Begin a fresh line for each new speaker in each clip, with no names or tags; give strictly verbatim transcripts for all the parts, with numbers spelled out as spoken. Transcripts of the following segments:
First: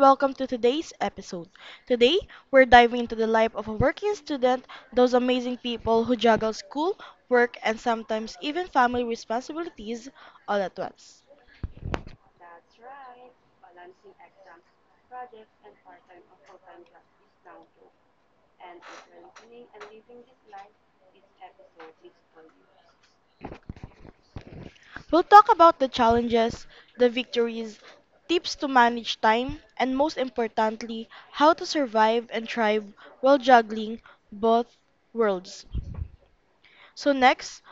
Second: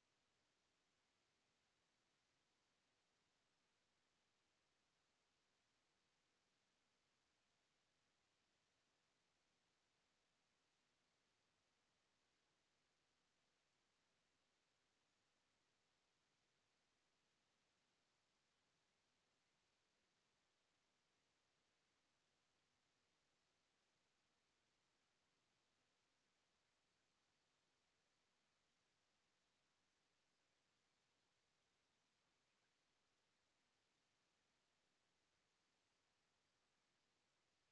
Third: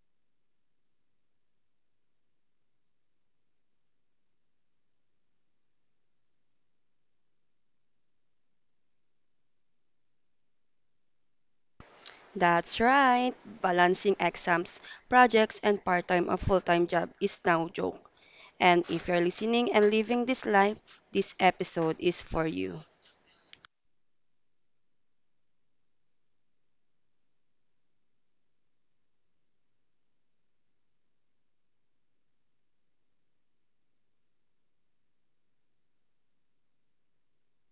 welcome to today's episode. Today, we're diving into the life of a working student, those amazing people who juggle school, work, and sometimes even family responsibilities all at once.
That's right. Balancing exams, projects, and part time or full time job is no joke. And if you're listening and living this life, this episode is for you.
We'll talk about the challenges, the victories, tips to manage time, and most importantly, how to survive and thrive while juggling both worlds. So, next,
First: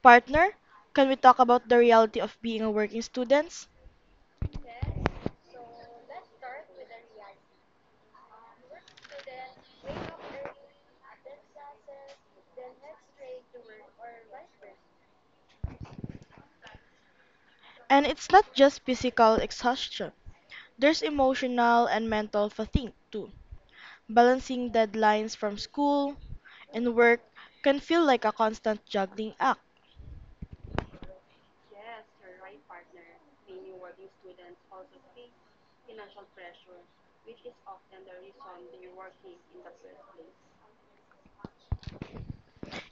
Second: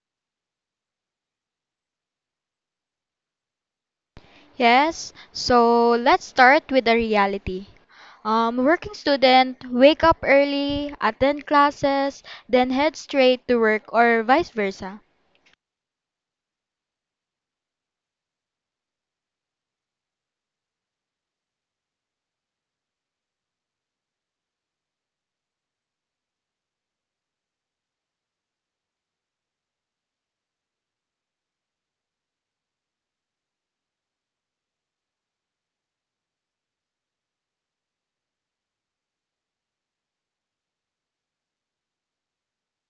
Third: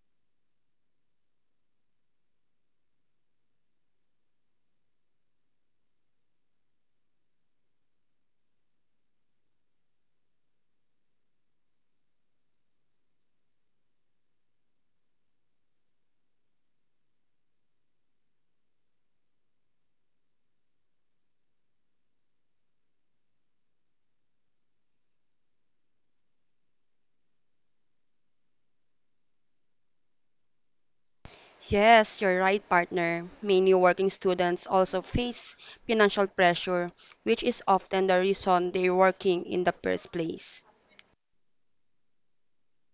partner, can we talk about the reality of being a working student?
Yes, so let's start with the reality. Um, working student wake up early, attend classes, then head straight to work or vice versa.
And it's not just physical exhaustion. There's emotional and mental fatigue too. Balancing deadlines from school and work can feel like a constant juggling act.
Yes, you're right, partner. Many working students also face financial pressure, which is often the reason they're working in the first place.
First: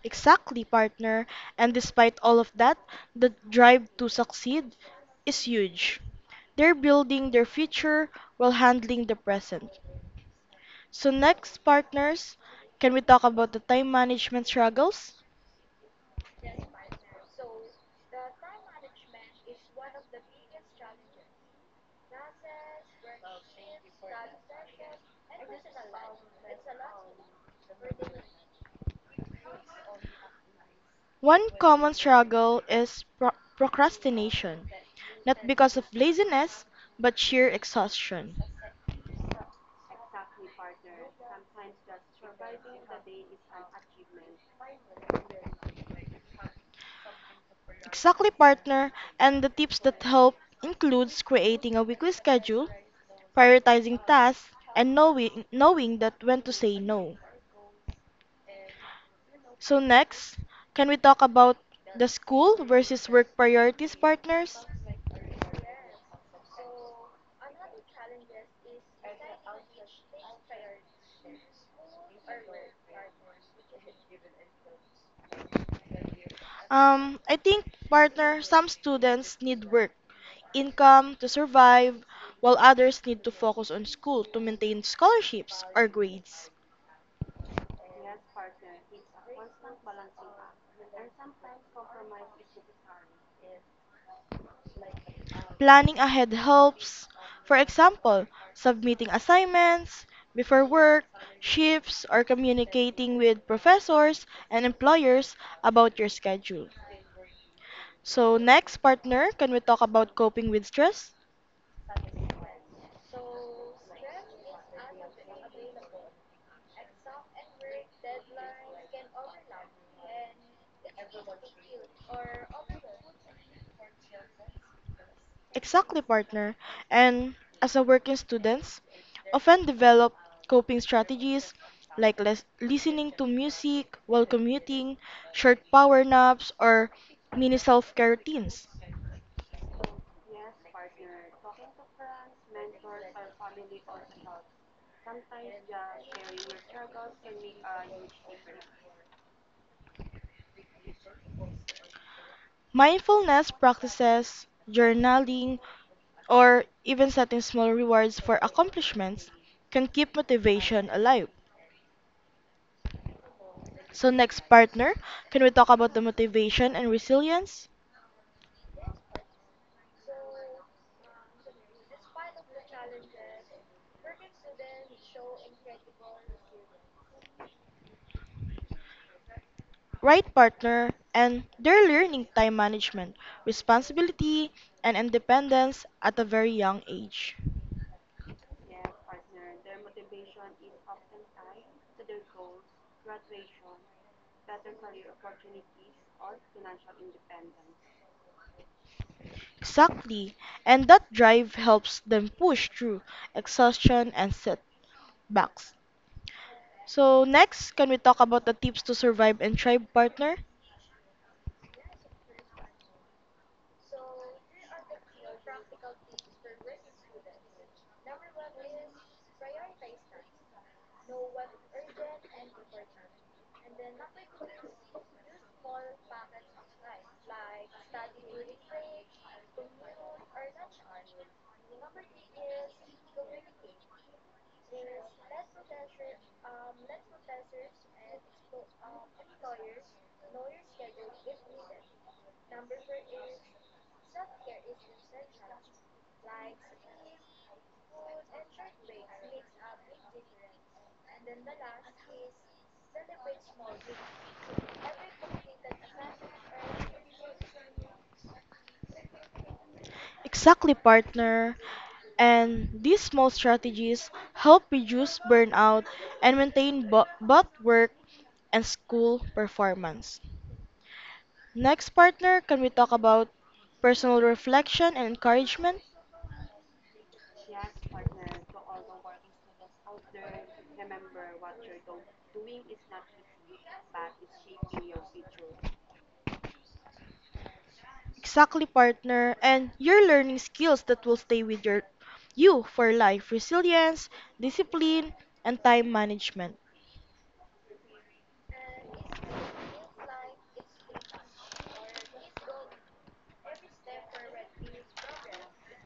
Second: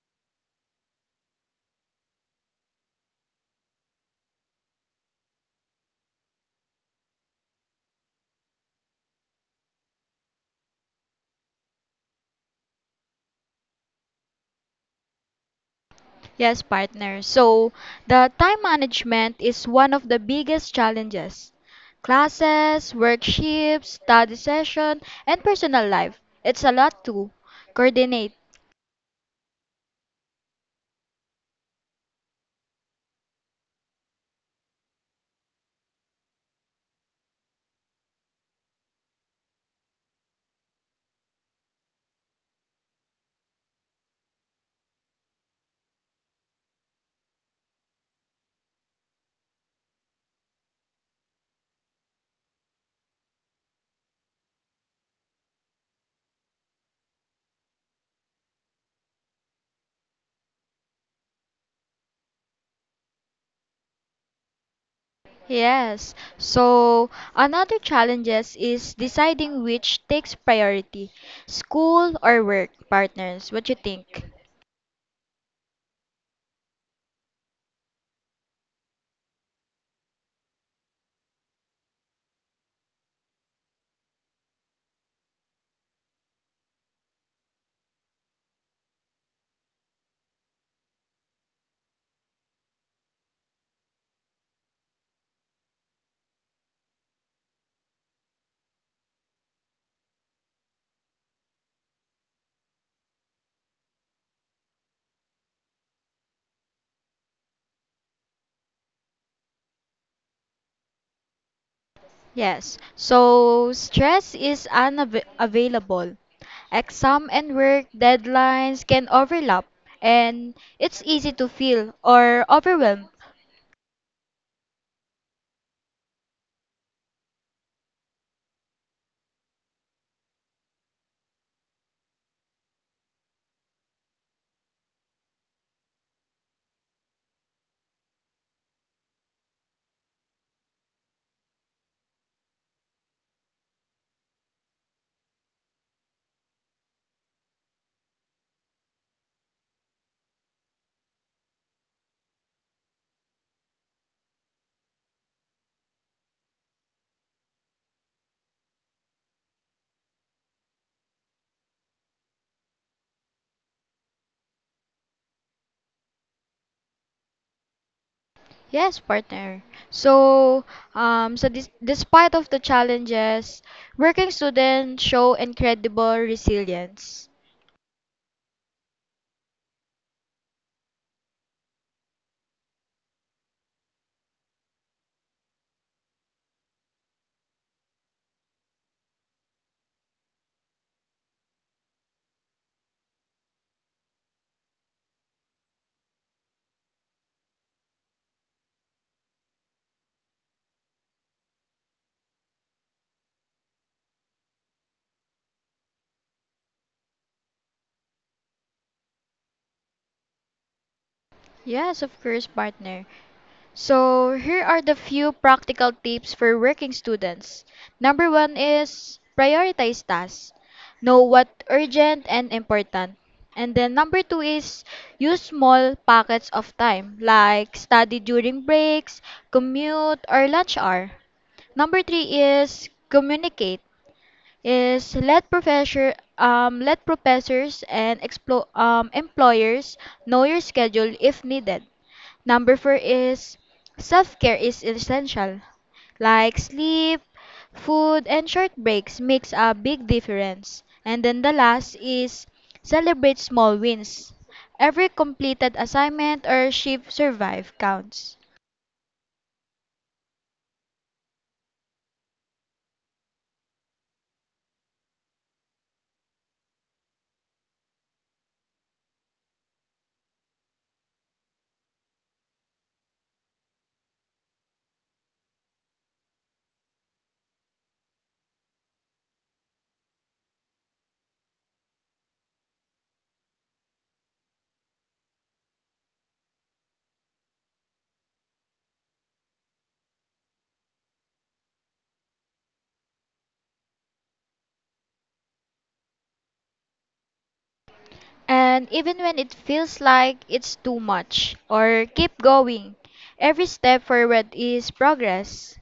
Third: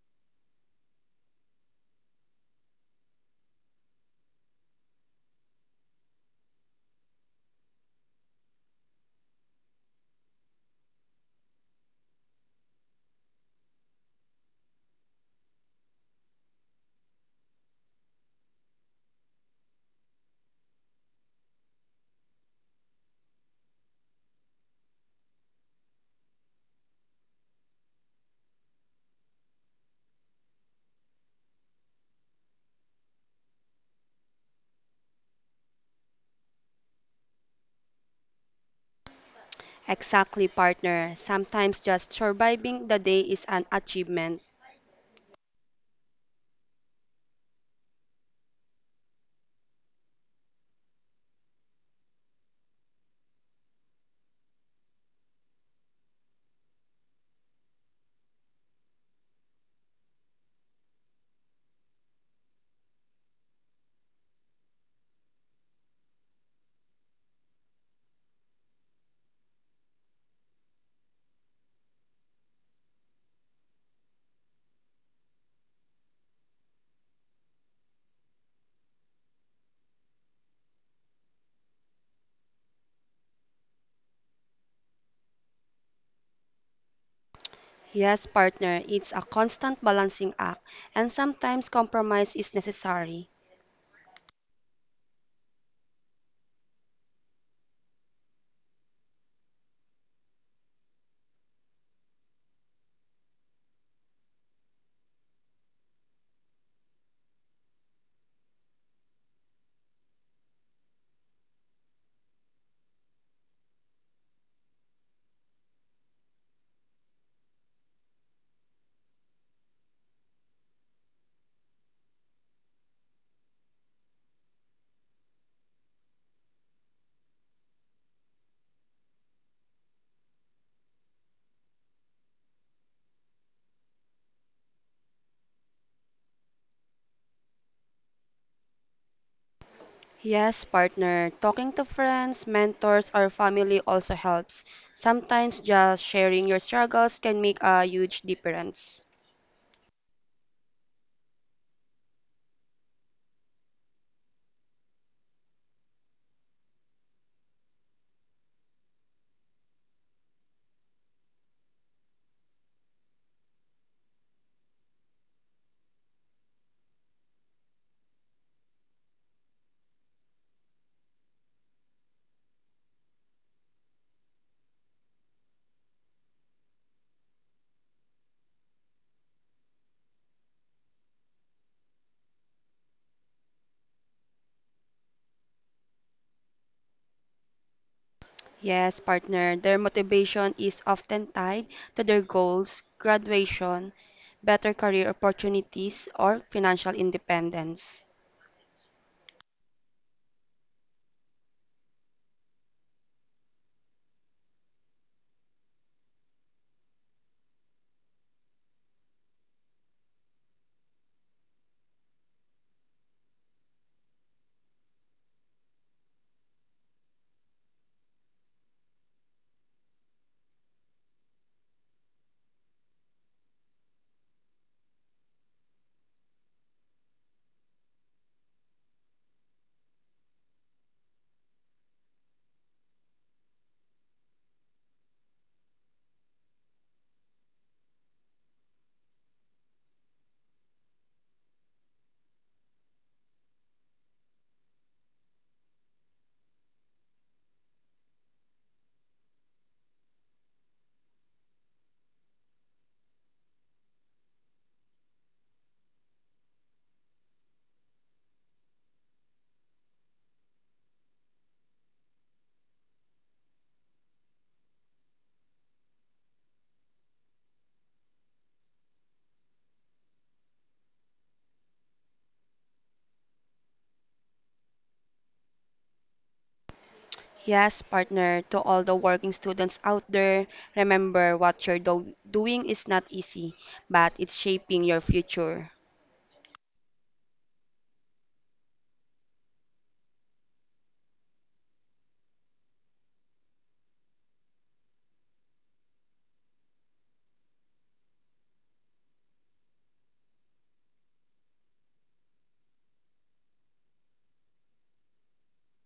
Exactly, partner. And despite all of that, the drive to succeed is huge. They're building their future while handling the present. So, next, partners, can we talk about the time management struggles?
Yes, partner. So the time management is one of the biggest challenges. Classes, work shifts, study session, and personal life. It's a lot to coordinate.
One common struggle is pro- procrastination, not because of laziness, but sheer exhaustion.
Exactly, partner. Sometimes just surviving the day is an achievement.
Exactly, partner, and the tips that help includes creating a weekly schedule, prioritizing tasks, and knowing knowing that when to say no. So next, can we talk about the school versus work priorities, partners?
Yes. So another challenges is deciding which takes priority, school or work partners. What you think?
Um, I think, partner, some students need work, income to survive, while others need to focus on school to maintain scholarships or grades.
Yes, partner, it's a constant balancing act, and sometimes compromise is necessary.
Planning ahead helps. For example, submitting assignments before work, shifts, or communicating with professors and employers about your schedule. So, next, partner, can we talk about coping with stress?
Yes. So stress is unavailable. Exam and work deadlines can overlap and it's easy to feel or overwhelmed.
Exactly, partner. And as a working students, often develop coping strategies like les- listening to music while commuting, short power naps, or mini self-care routines.
Yes, partner, talking to friends, mentors, or family also helps. Sometimes just sharing your struggles can make a huge difference.
Mindfulness practices, journaling, or even setting small rewards for accomplishments can keep motivation alive. So next partner, can we talk about the motivation and resilience?
Yes, partner. So, um, so dis- despite of the challenges, working students show incredible resilience.
Right partner, and they're learning time management, responsibility, and independence at a very young age.
Yes, partner, their motivation is often tied to their goals, graduation, better career opportunities, or financial independence.
Exactly, and that drive helps them push through exhaustion and setbacks. So, next, can we talk about the tips to survive and thrive, partner?
Yes, of course, partner. So, here are the few practical tips for working students. Number one is prioritize tasks. Know what urgent and important. And then number two is use small pockets of time like study during breaks, commute, or lunch hour. Number three is communicate. Is let professor um Let professors and explo- um employers know your schedule if needed. Number four is self care is essential, like sleep, food, and short breaks makes a big difference. And then the last is celebrate small wins. Every completed assignment or shift survive counts.
Exactly, partner. And these small strategies help reduce burnout and maintain bo- both work and school performance. Next, partner, can we talk about personal reflection and encouragement?
Yes, partner, to all the working students out there, remember what you're do- doing is not easy, but it's shaping your future.
Exactly, partner, and your learning skills that will stay with your you for life, resilience, discipline, and time management.
And even when it feels like it's too much, or keep going, every step forward is progress.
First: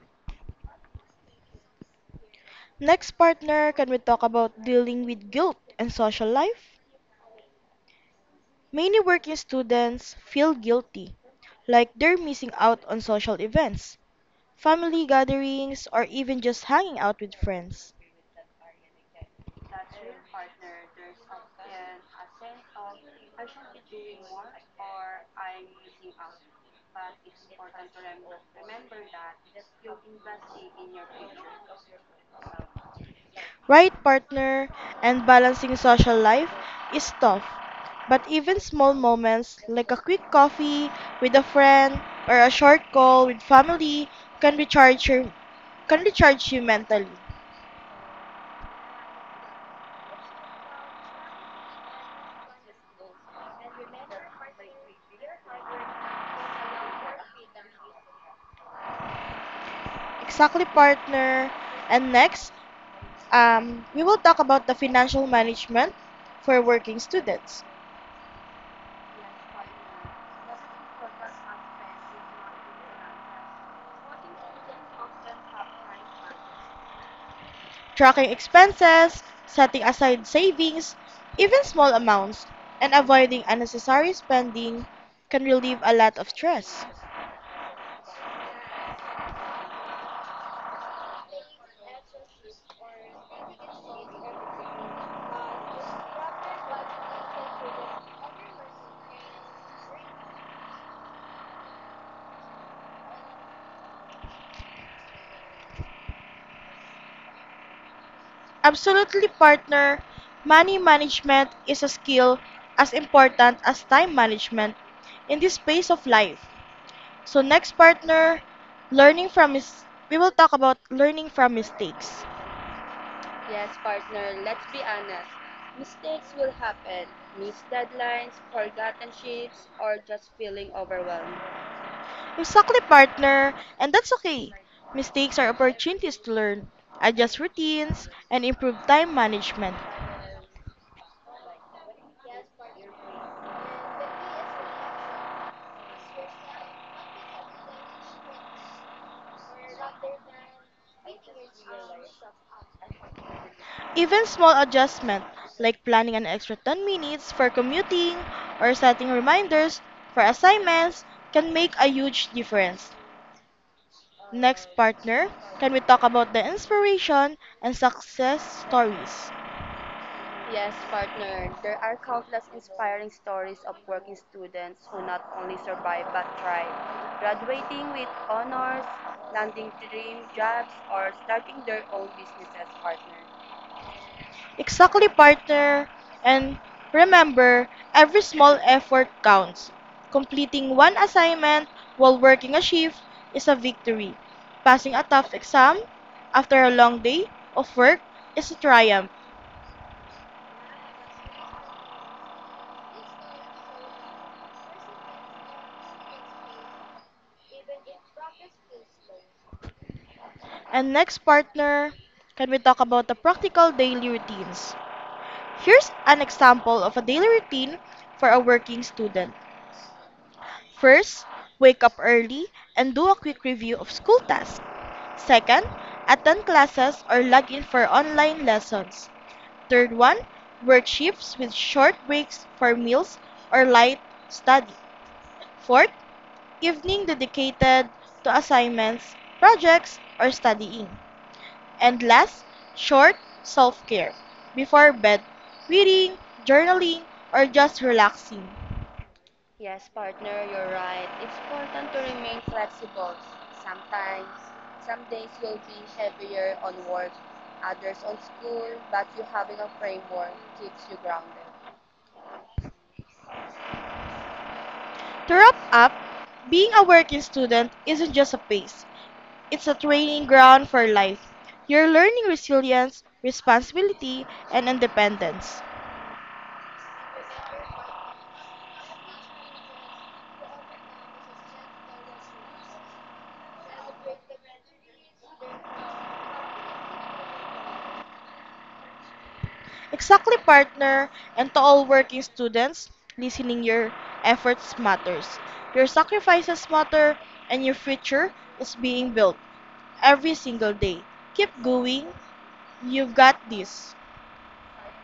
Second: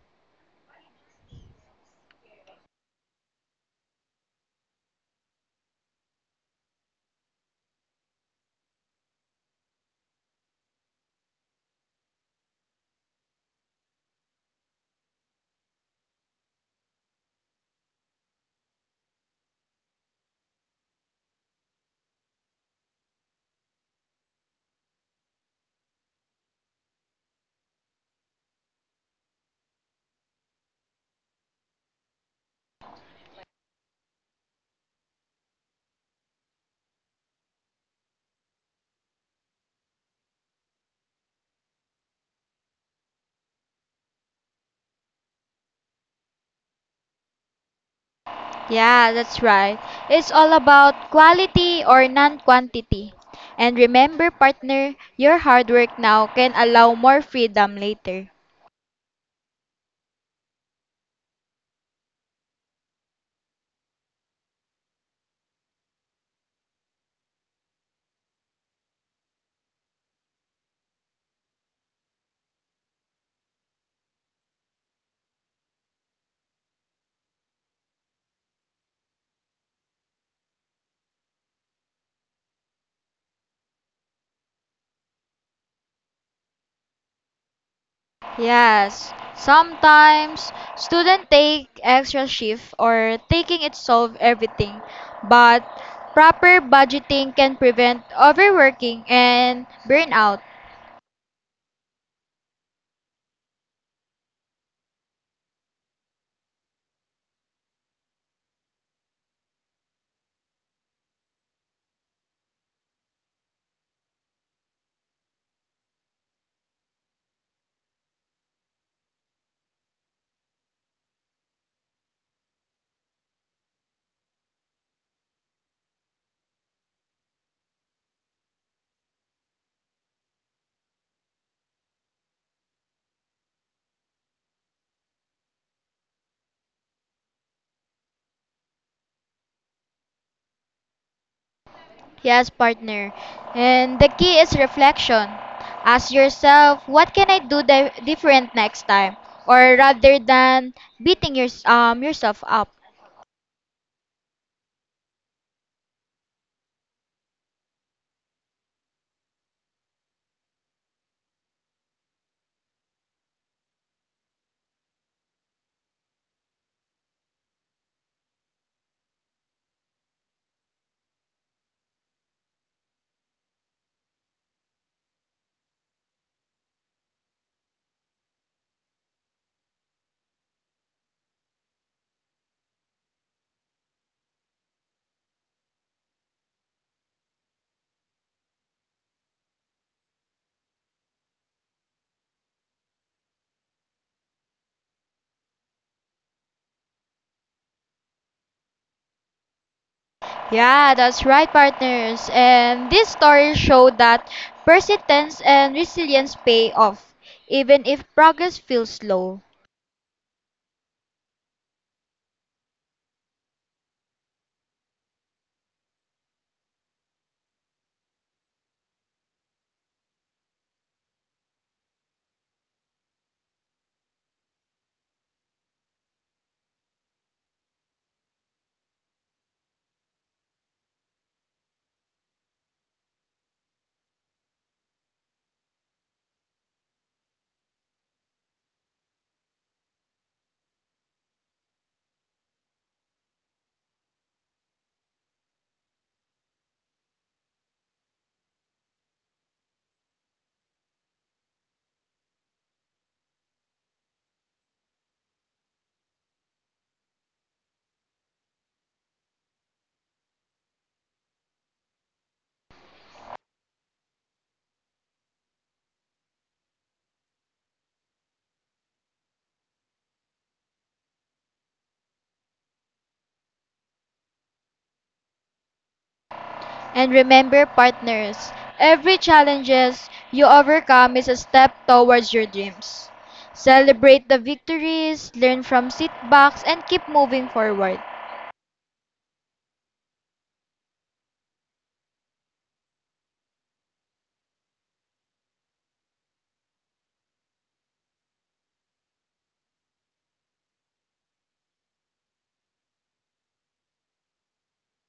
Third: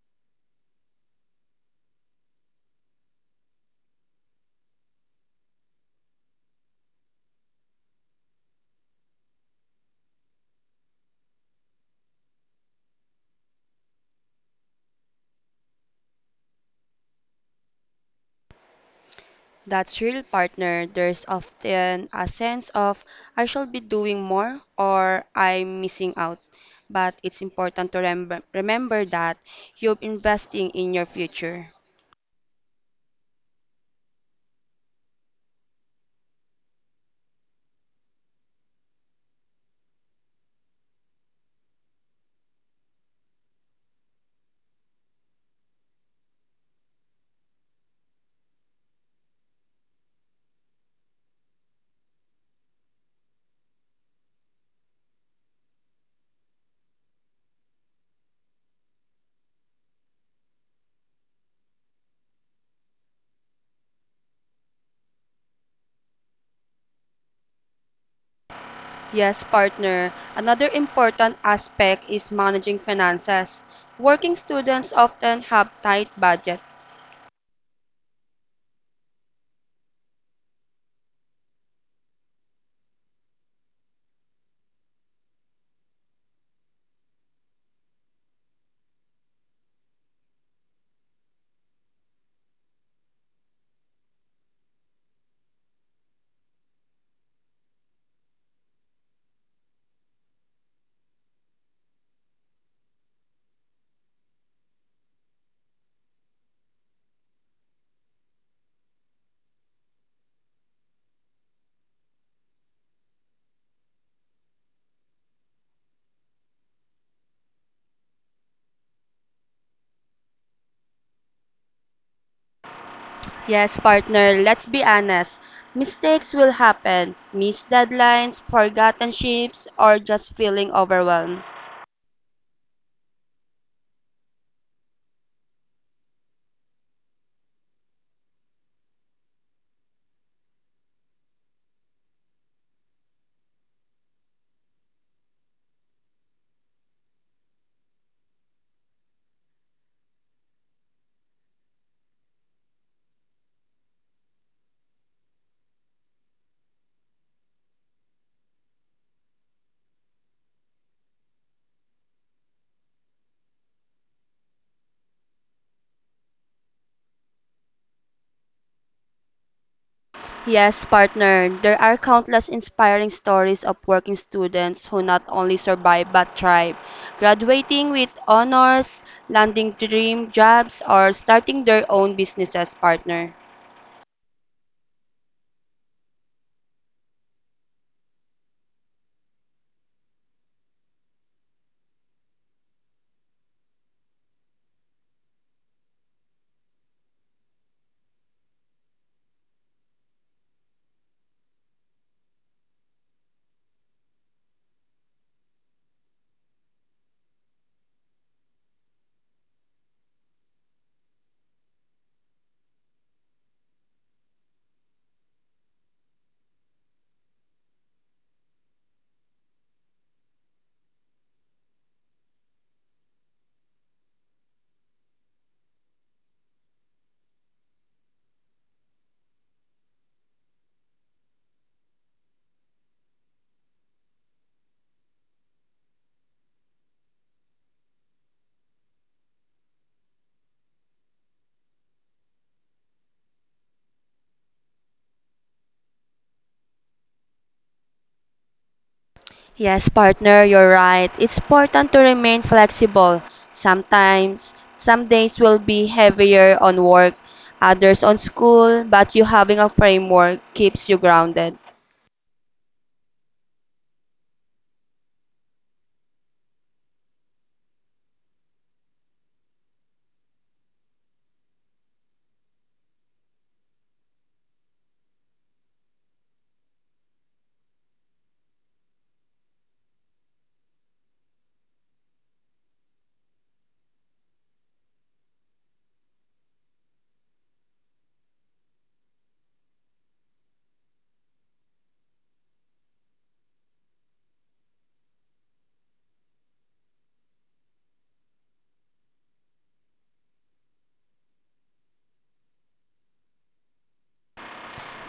Next, partner, can we talk about dealing with guilt and social life? Many working students feel guilty, like they're missing out on social events, family gatherings, or even just hanging out with friends.
That's real, partner. There's often a sense of I shall be doing more or I'm missing out. But it's important to remember, remember that you're investing in your future.
Right partner, and balancing social life is tough. But even small moments like a quick coffee with a friend or a short call with family can recharge your can recharge you mentally.
Yeah, that's right. It's all about quality or non quantity. And remember, partner, your hard work now can allow more freedom later.
Exactly, partner. And next, um, we will talk about the financial management for working students.
Yes, partner. Another important aspect is managing finances. Working students often have tight budgets.
Tracking expenses, setting aside savings, even small amounts, and avoiding unnecessary spending can relieve a lot of stress.
Yes, sometimes students take extra shift or taking it solve everything, but proper budgeting can prevent overworking and burnout.
Absolutely, partner. Money management is a skill as important as time management in this phase of life. So, next, partner, learning from mis- we will talk about learning from mistakes.
Yes, partner, let's be honest. Mistakes will happen. Missed deadlines, forgotten shifts, or just feeling overwhelmed.
Exactly, partner, and that's okay. Mistakes are opportunities to learn, adjust routines, and improve time management.
Yes, partner. And the key is reflection. Ask yourself, what can I do di- different next time? Or rather than beating your, um, yourself up.
Even small adjustments, like planning an extra ten minutes for commuting or setting reminders for assignments, can make a huge difference. Next, partner, can we talk about the inspiration and success stories?
Yes, partner, there are countless inspiring stories of working students who not only survive but thrive, graduating with honors, landing dream jobs, or starting their own businesses, partner.
Exactly, partner. And remember, every small effort counts. Completing one assignment while working a shift is a victory. Passing a tough exam after a long day of work is a triumph.
Yeah, that's right, partners. And these stories show that persistence and resilience pay off, even if progress feels slow.
And next, partner, can we talk about the practical daily routines? Here's an example of a daily routine for a working student. First, wake up early and do a quick review of school tasks. Second, attend classes or log in for online lessons. Third one, work shifts with short breaks for meals or light study. Fourth, evening dedicated to assignments, projects, or studying. And last, short self-care. Before bed, reading, journaling, or just relaxing.
Yes, partner, you're right. It's important to remain flexible. Sometimes, some days will be heavier on work, others on school, but you having a framework keeps you grounded.
To wrap up, being a working student isn't just a phase, it's a training ground for life. You're learning resilience, responsibility, and independence.
And remember, partners, every challenges you overcome is a step towards your dreams. Celebrate the victories, learn from setbacks, and keep moving forward.
Exactly, partner, and to all working students, listening your efforts matters. Your sacrifices matter, and your future is being built every single day. Keep going. You've got this.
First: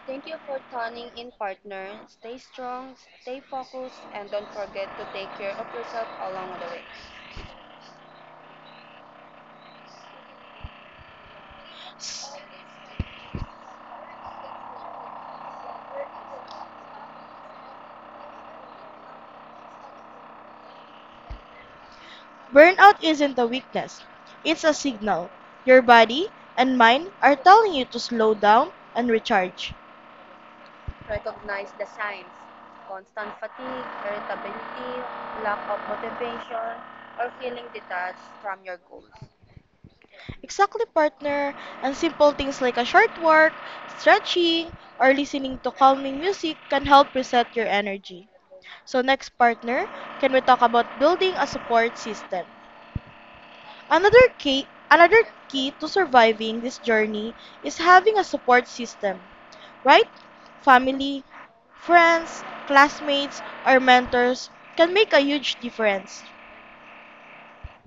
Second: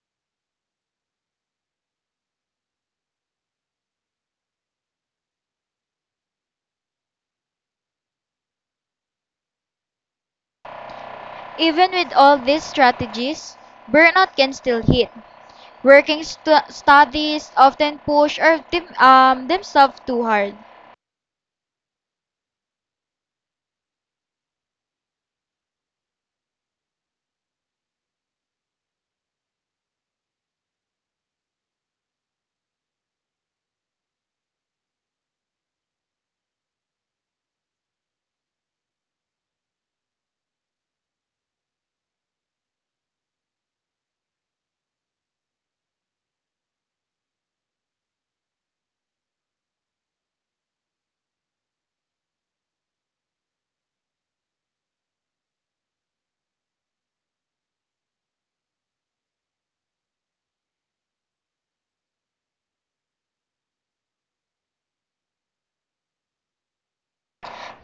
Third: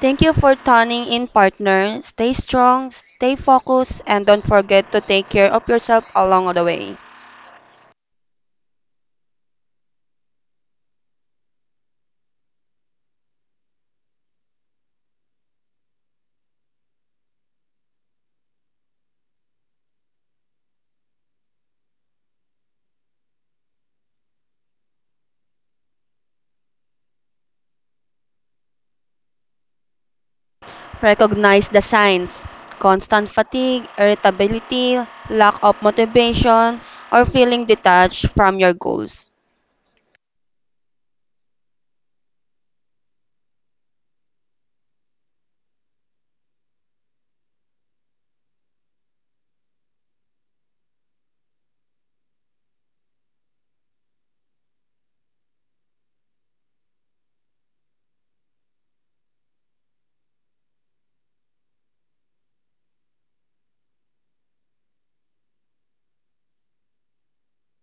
Thank you for tuning in, partner. Stay strong, stay focused, and don't forget to take care of yourself along the way.
Even with
S-
all these strategies, burnout can still hit. Working stu- studies often push or them, um, themselves too hard.
Burnout isn't a weakness, it's a signal. Your body and mind are telling you to slow down and recharge.
Recognize the signs. Constant fatigue, irritability, lack of motivation, or feeling detached from your goals.
Exactly, partner. And simple things like a short walk, stretching, or listening to calming music can help reset your energy. So next, partner, can we talk about building a support system? Another key, another key to surviving this journey is having a support system, right? Family, friends, classmates, or mentors can make a huge difference.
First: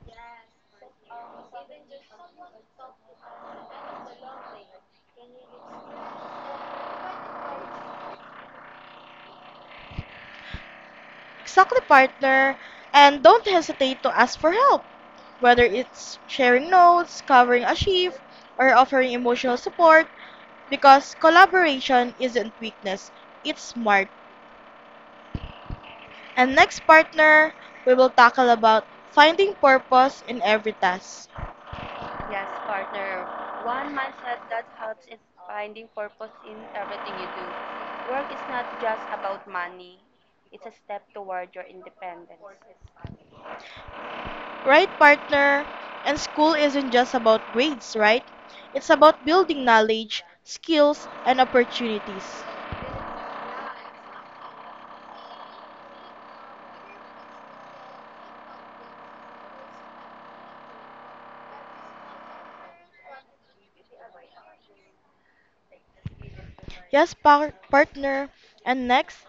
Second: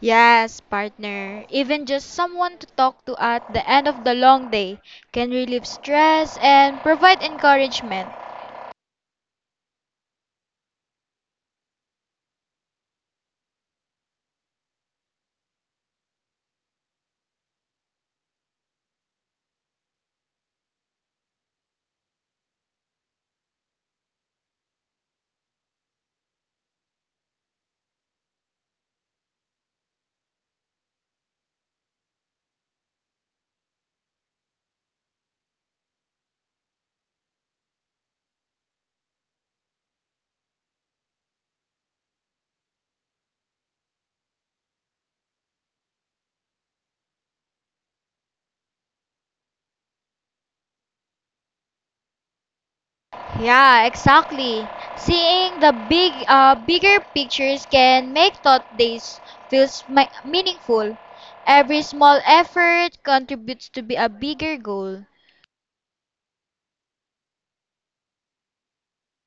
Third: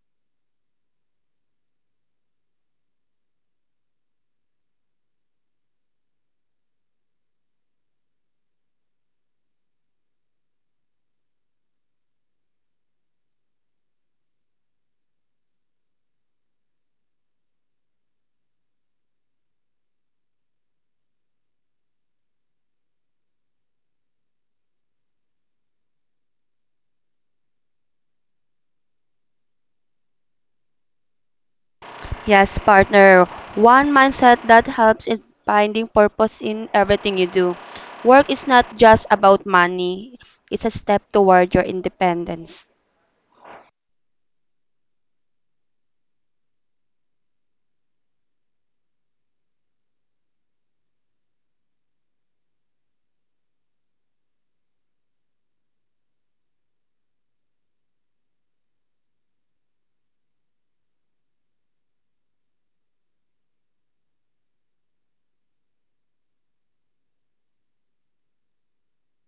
Yes, partner. Even just someone to talk to at the end of the long day can relieve stress and provide encouragement.
Exactly, partner. And don't hesitate to ask for help, whether it's sharing notes, covering a shift, or offering emotional support, because collaboration isn't weakness, it's smart. And next partner, we will tackle about finding purpose in every task.
Yes, partner. One mindset that helps in finding purpose in everything you do. Work is not just about money, it's a step toward your independence.
Right partner, and school isn't just about grades, right? It's about building knowledge, skills, and opportunities.
Yeah, exactly. Seeing the big, uh, bigger pictures can make thought days feels mi- meaningful. Every small effort contributes to be a bigger goal.
Yes, par- partner. And next,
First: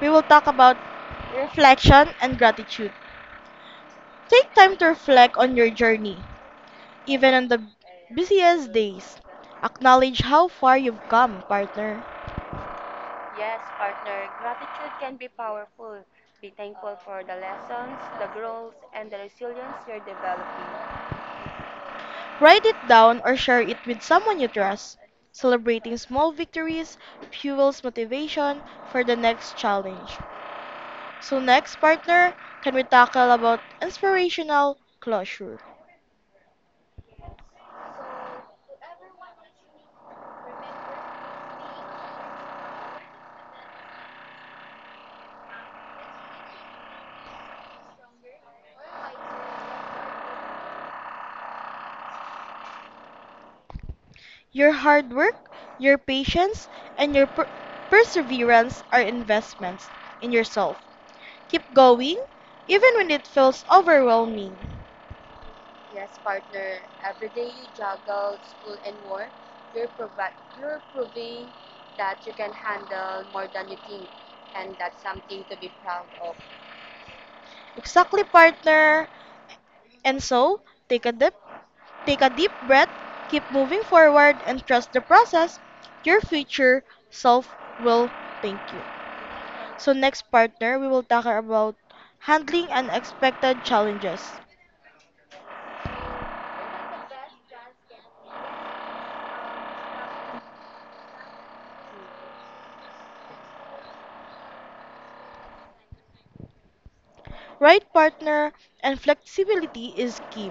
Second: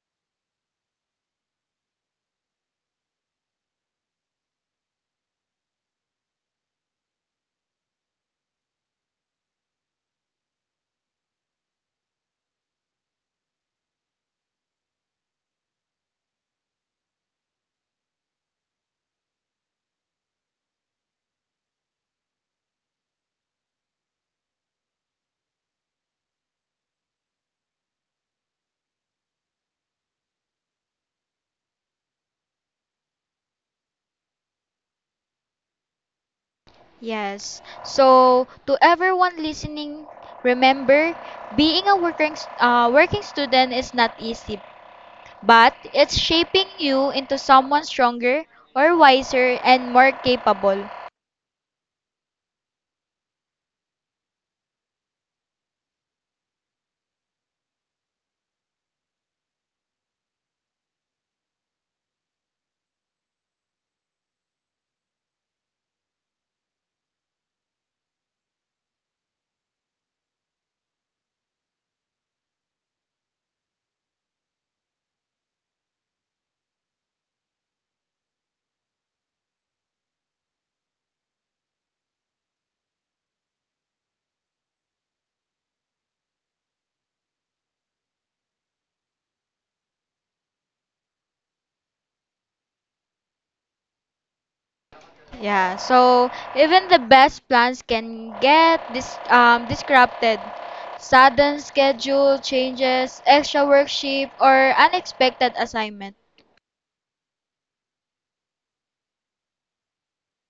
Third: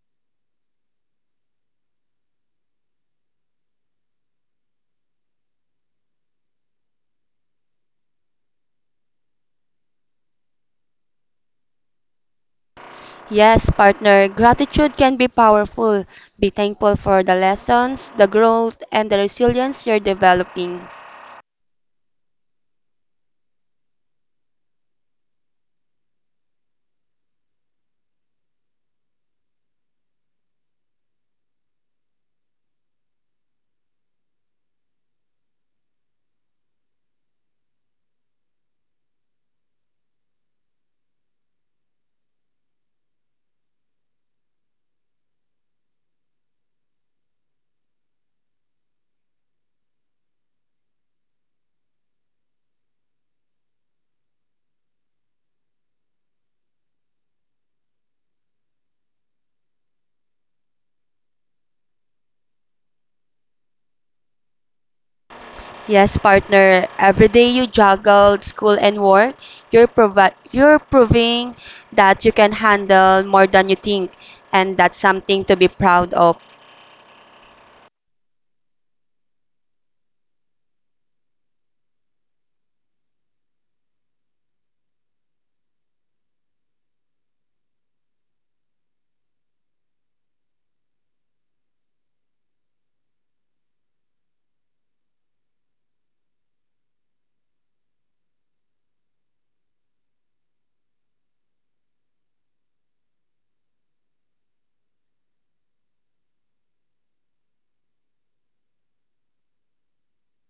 we will talk about reflection and gratitude. Take time to reflect on your journey, even on the busiest days. Acknowledge how far you've come, partner.
Yes, partner, gratitude can be powerful. Be thankful for the lessons, the growth, and the resilience you're developing.
Write it down or share it with someone you trust. Celebrating small victories fuels motivation for the next challenge. So next, partner, can we tackle about inspirational closure?
Yes. So to everyone listening, remember, being a working s- uh, working student is not easy, but it's shaping you into someone stronger or wiser and more capable.
Your hard work, your patience, and your per- perseverance are investments in yourself. Keep going even when it feels overwhelming.
Yes, partner, every day you juggle school and work, you're, provi- you're proving that you can handle more than you think, and that's something to be proud of.
Exactly, partner. And so, take a dip, take a deep breath, keep moving forward and trust the process. Your future self will thank you. So next partner, we will talk about handling unexpected challenges.
Yeah, so even the best plans can get dis um, disrupted. Sudden schedule changes, extra worksheet, or unexpected assignment.
Right partner, and flexibility is key.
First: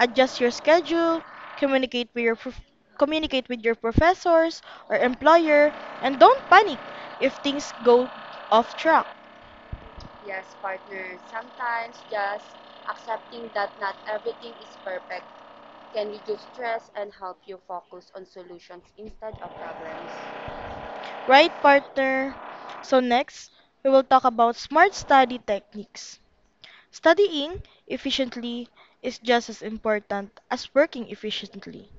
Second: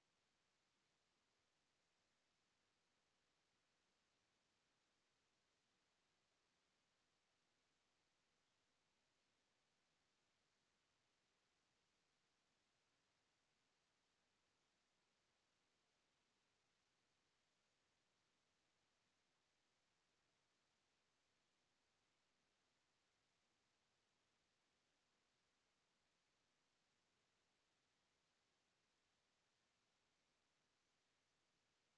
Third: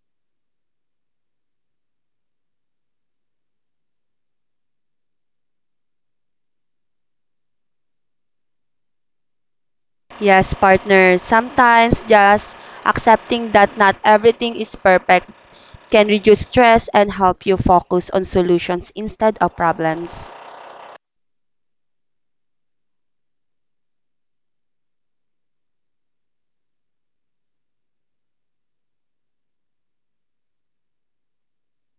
Adjust your schedule, communicate with your prof- communicate with your professors or employer and don't panic if things go off track.
Yes, partner. Sometimes just accepting that not everything is perfect can reduce stress and help you focus on solutions instead of problems.
Right, partner? So, next, we will talk about smart study techniques. Studying efficiently is just as important as working efficiently.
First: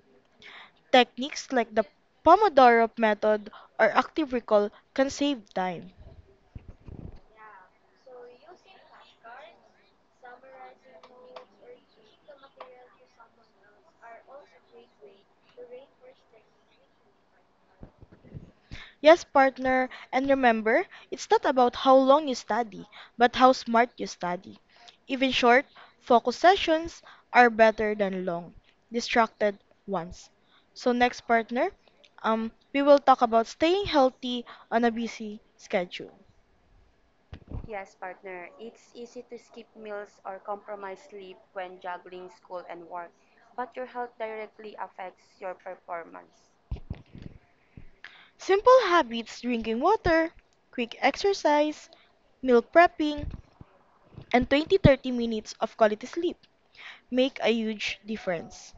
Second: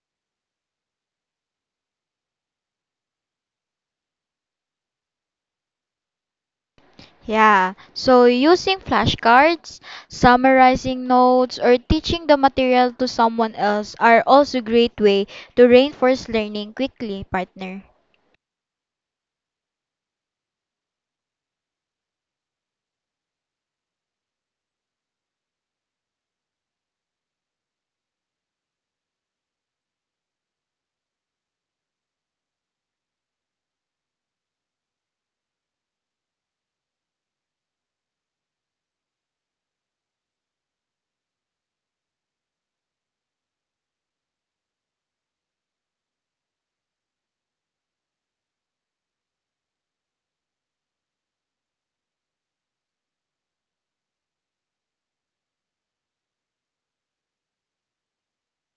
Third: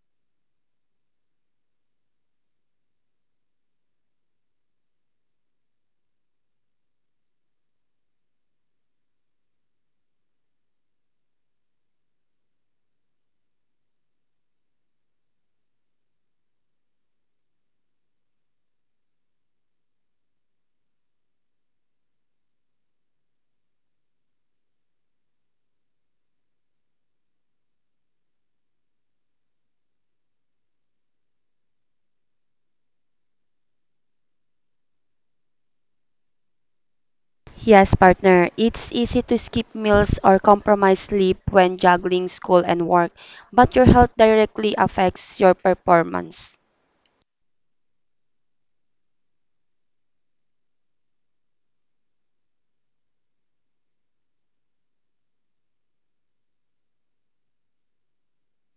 Techniques like the Pomodoro method or active recall can save time.
Yeah, so using flashcards, summarizing notes, or teaching the material to someone else are also great way to reinforce learning quickly, partner.
Yes, partner, and remember, it's not about how long you study, but how smart you study. Even short, focused sessions are better than long, distracted ones. So next, partner, um, we will talk about staying healthy on a busy schedule.
Yes, partner. It's easy to skip meals or compromise sleep when juggling school and work, but your health directly affects your performance.
Simple habits, drinking water, quick exercise, meal prepping, and twenty thirty minutes of quality sleep make a huge difference.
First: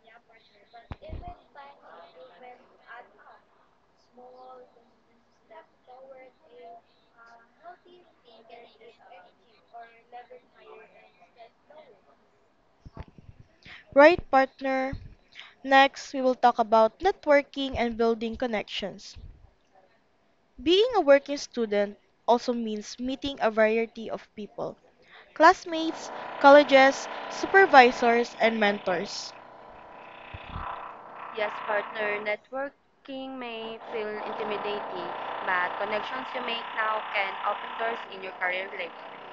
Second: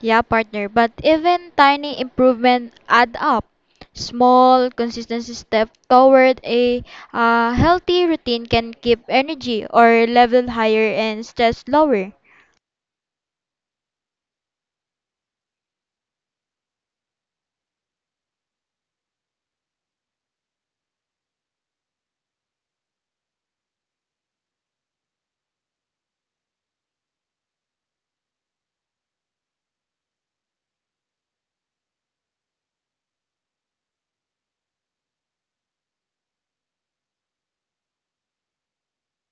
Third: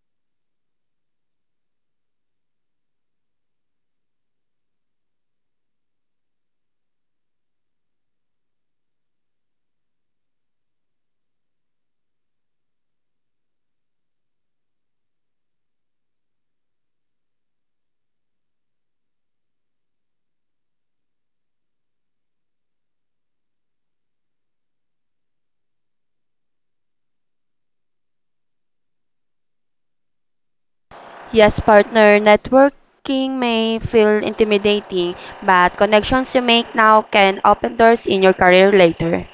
Yeah, partner, but even tiny improvement add up. Small, consistent step toward a uh, healthy routine can keep energy or level higher and stress lower.
Right, partner? Next, we will talk about networking and building connections. Being a working student also means meeting a variety of people, classmates, colleges, supervisors, and mentors.
Yes, partner. Networking may feel intimidating, but connections you make now can open doors in your career later.